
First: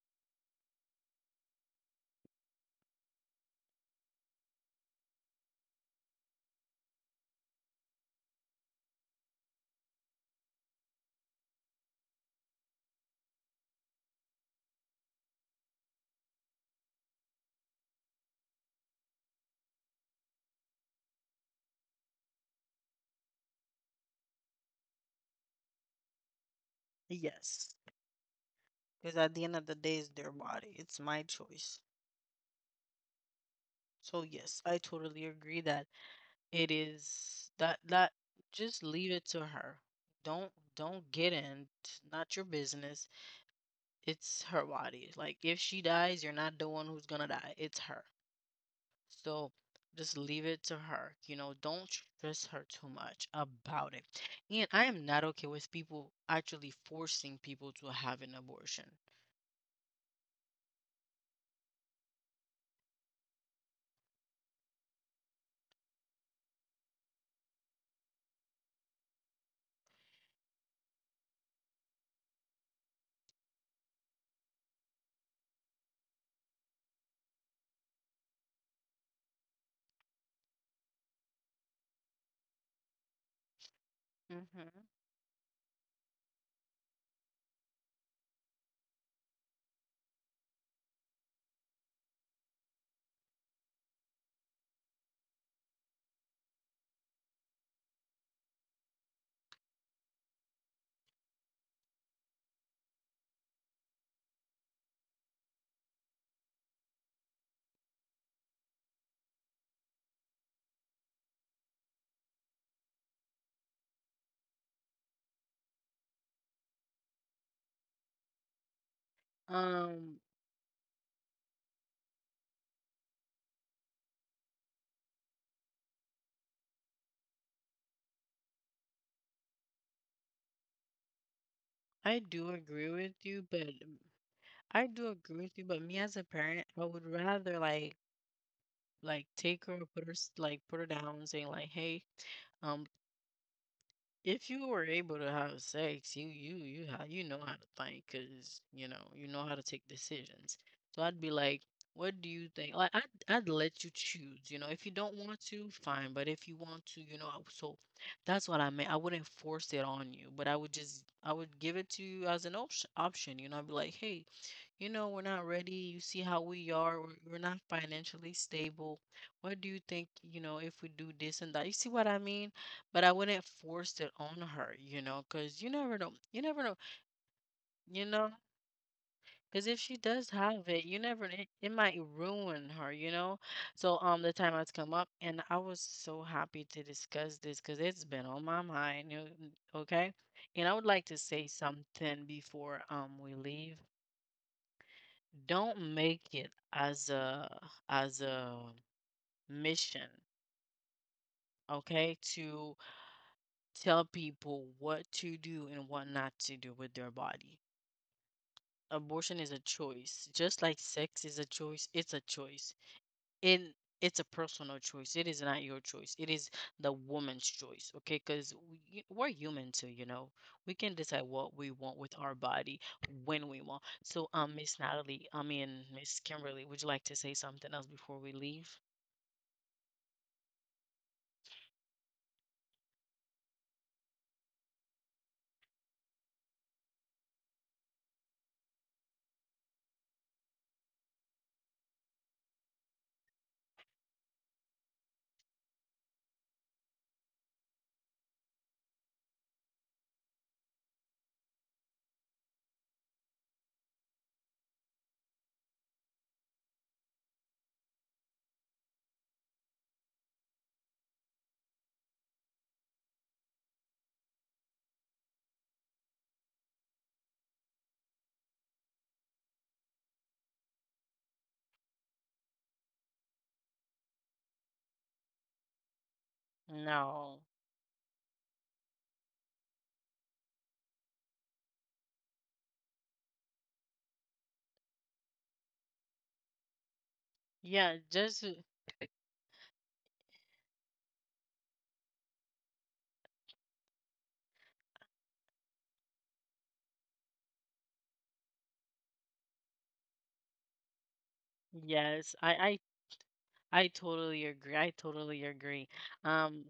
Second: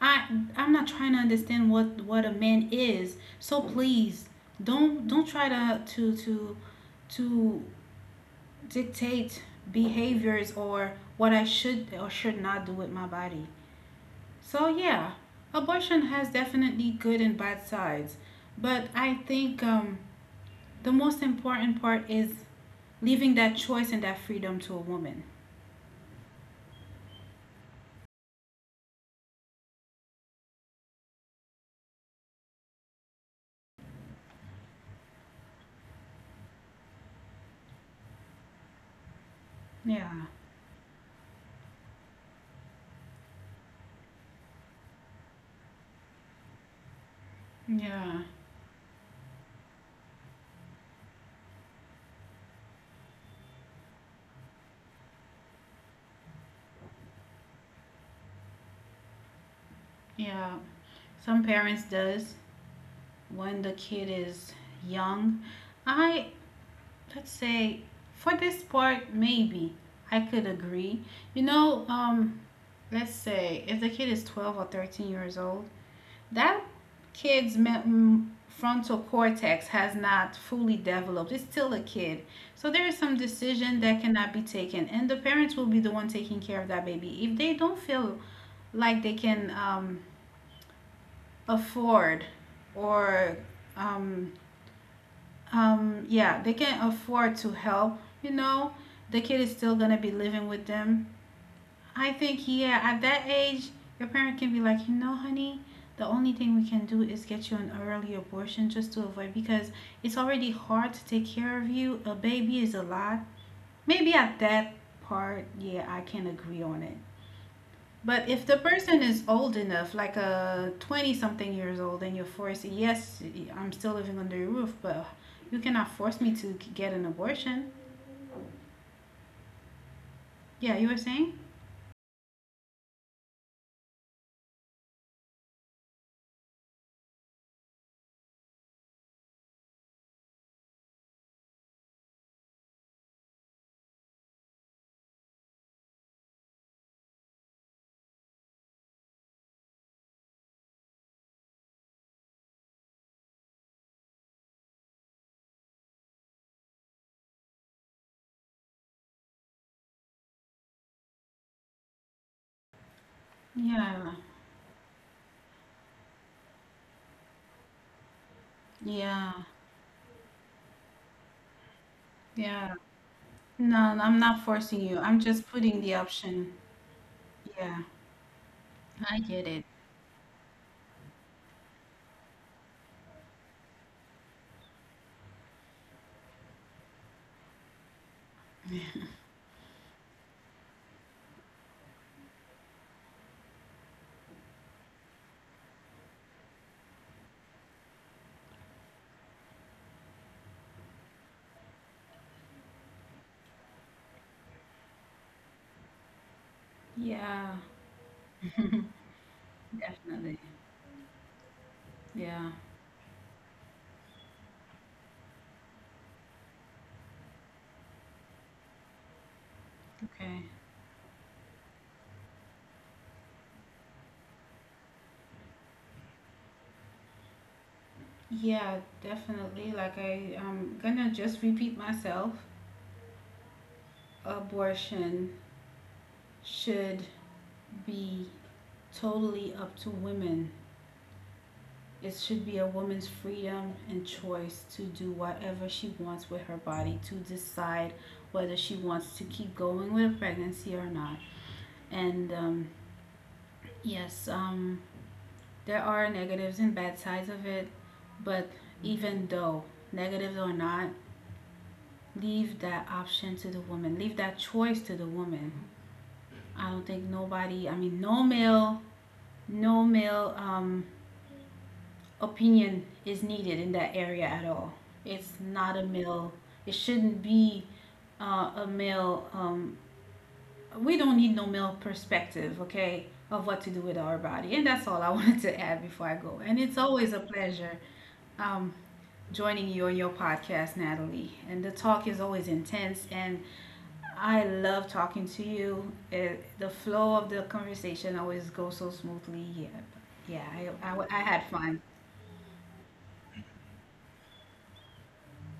I I'm not trying to understand what what a man is. So please don't don't try to to to to dictate behaviors or what I should or should not do with my body. So yeah, abortion has definitely good and bad sides, but I think um the most important part is leaving that choice and that freedom to a woman.
Yes, because at the end of the day, it's their body. It's my choice. So yes, I totally agree that it is that that just leave it to her. Don't
Yeah,
don't get in. It's not your business. It's her body. Like if she dies, you're not the one who's gonna die. It's her.
yeah,
So just leave it to her. You know, don't stress her too much about it. And I am not okay with people actually forcing people to have an abortion.
yeah. Some parents does when the kid is young. I Let's say for this part, maybe I could agree. You know, um, let's say if the kid is twelve or thirteen years old, that kid's frontal cortex has not fully developed. It's still a kid. So there is some decision that
Hmm.
cannot be taken, and the parents will be the one taking care of that baby. If they don't feel like they can um, afford or um, um, yeah, they can afford to help, you know, the kid is still gonna be living with them. I think, yeah, at that age, your parent can be like, you know, honey, the only thing we can do is get you an early abortion, just to avoid, because it's already hard to take care of you. A baby is a lot. Maybe at that part, yeah, I can agree on it. But if the person is old enough,
Um,
like a twenty something years old, and you're forced, yes, I'm still living under your roof, but you cannot force me to get an abortion. Yeah, you were saying?
I do agree with you, but mm, I do agree with you, but me as a parent, I would rather like like take her, put her s- like put her down and say like, hey, um, if you were able to have sex, you you you how you know how to think, cause you know you know how to take decisions. So I'd be like, what do you think? Like I'd I'd let you choose. You know, if you don't want to, fine. But if you want to, you know, I- so that's what I meant. I wouldn't force it on you, but I would just I would give it to you as an option. Option, you know, I'd be like, hey.
Yeah,
You know, we're not ready. You see how we are. We're, we're not financially stable. What do
yeah,
you think, you know, if we do this and that? You see what I mean? But I
yeah.
wouldn't force it
No,
on
I'm
her,
not
you know,
forcing you.
because you
I'm
never
just
know.
putting
You
the
never know,
option.
you know,
Yeah.
because if
I
she
get it.
does have it, you never, it, it might ruin her, you know? So, um, the time has come up and I was so happy to discuss this because it's been on my mind, you okay? And I would like to say something before, um, we leave. Don't make it as a as a mission, okay, to tell people what to do and what not to do with their body.
Yeah,
Abortion is a choice, just like sex
definitely.
is a choice, it's a choice,
Yeah.
and it's a personal choice. It is not your choice, it is the woman's choice, okay, because we are human too, you know. We can decide
Okay.
what we want with our body when we want. So um, Miss Natalie, I mean, Miss Kimberly, would you like to say something else before we leave?
Yeah, definitely. Like I, I'm gonna just repeat myself. Abortion should be totally up to women. It should be a woman's freedom and choice to do whatever she wants with her body, to decide whether she wants to keep going with a pregnancy or not. And um, yes, um, there are negatives and bad sides of it, but even though negatives or not, leave that option to the woman. Leave that choice to the woman. I don't think nobody, I mean, no male no male um, opinion is needed in that area at all. It's not a
No.
male. It shouldn't be uh, a male. Um, we don't need no male perspective, okay, of what to do with our body. And that's all I wanted to add before I go. And it's
Yeah,
always a
just uh,
pleasure. I'm joining you on your podcast, Natalie. And the talk is always intense, and I love talking to you. It, the flow of the conversation always goes so smoothly. Yeah, yeah, I, I,
yes.
I
I
had
I
fun.
I totally agree. I totally agree. Um,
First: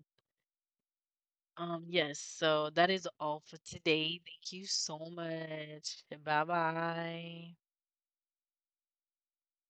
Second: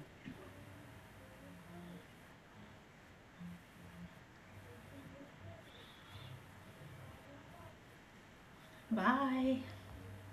um, yes, so that is all for today. Thank you so much. Bye-bye.
Bye.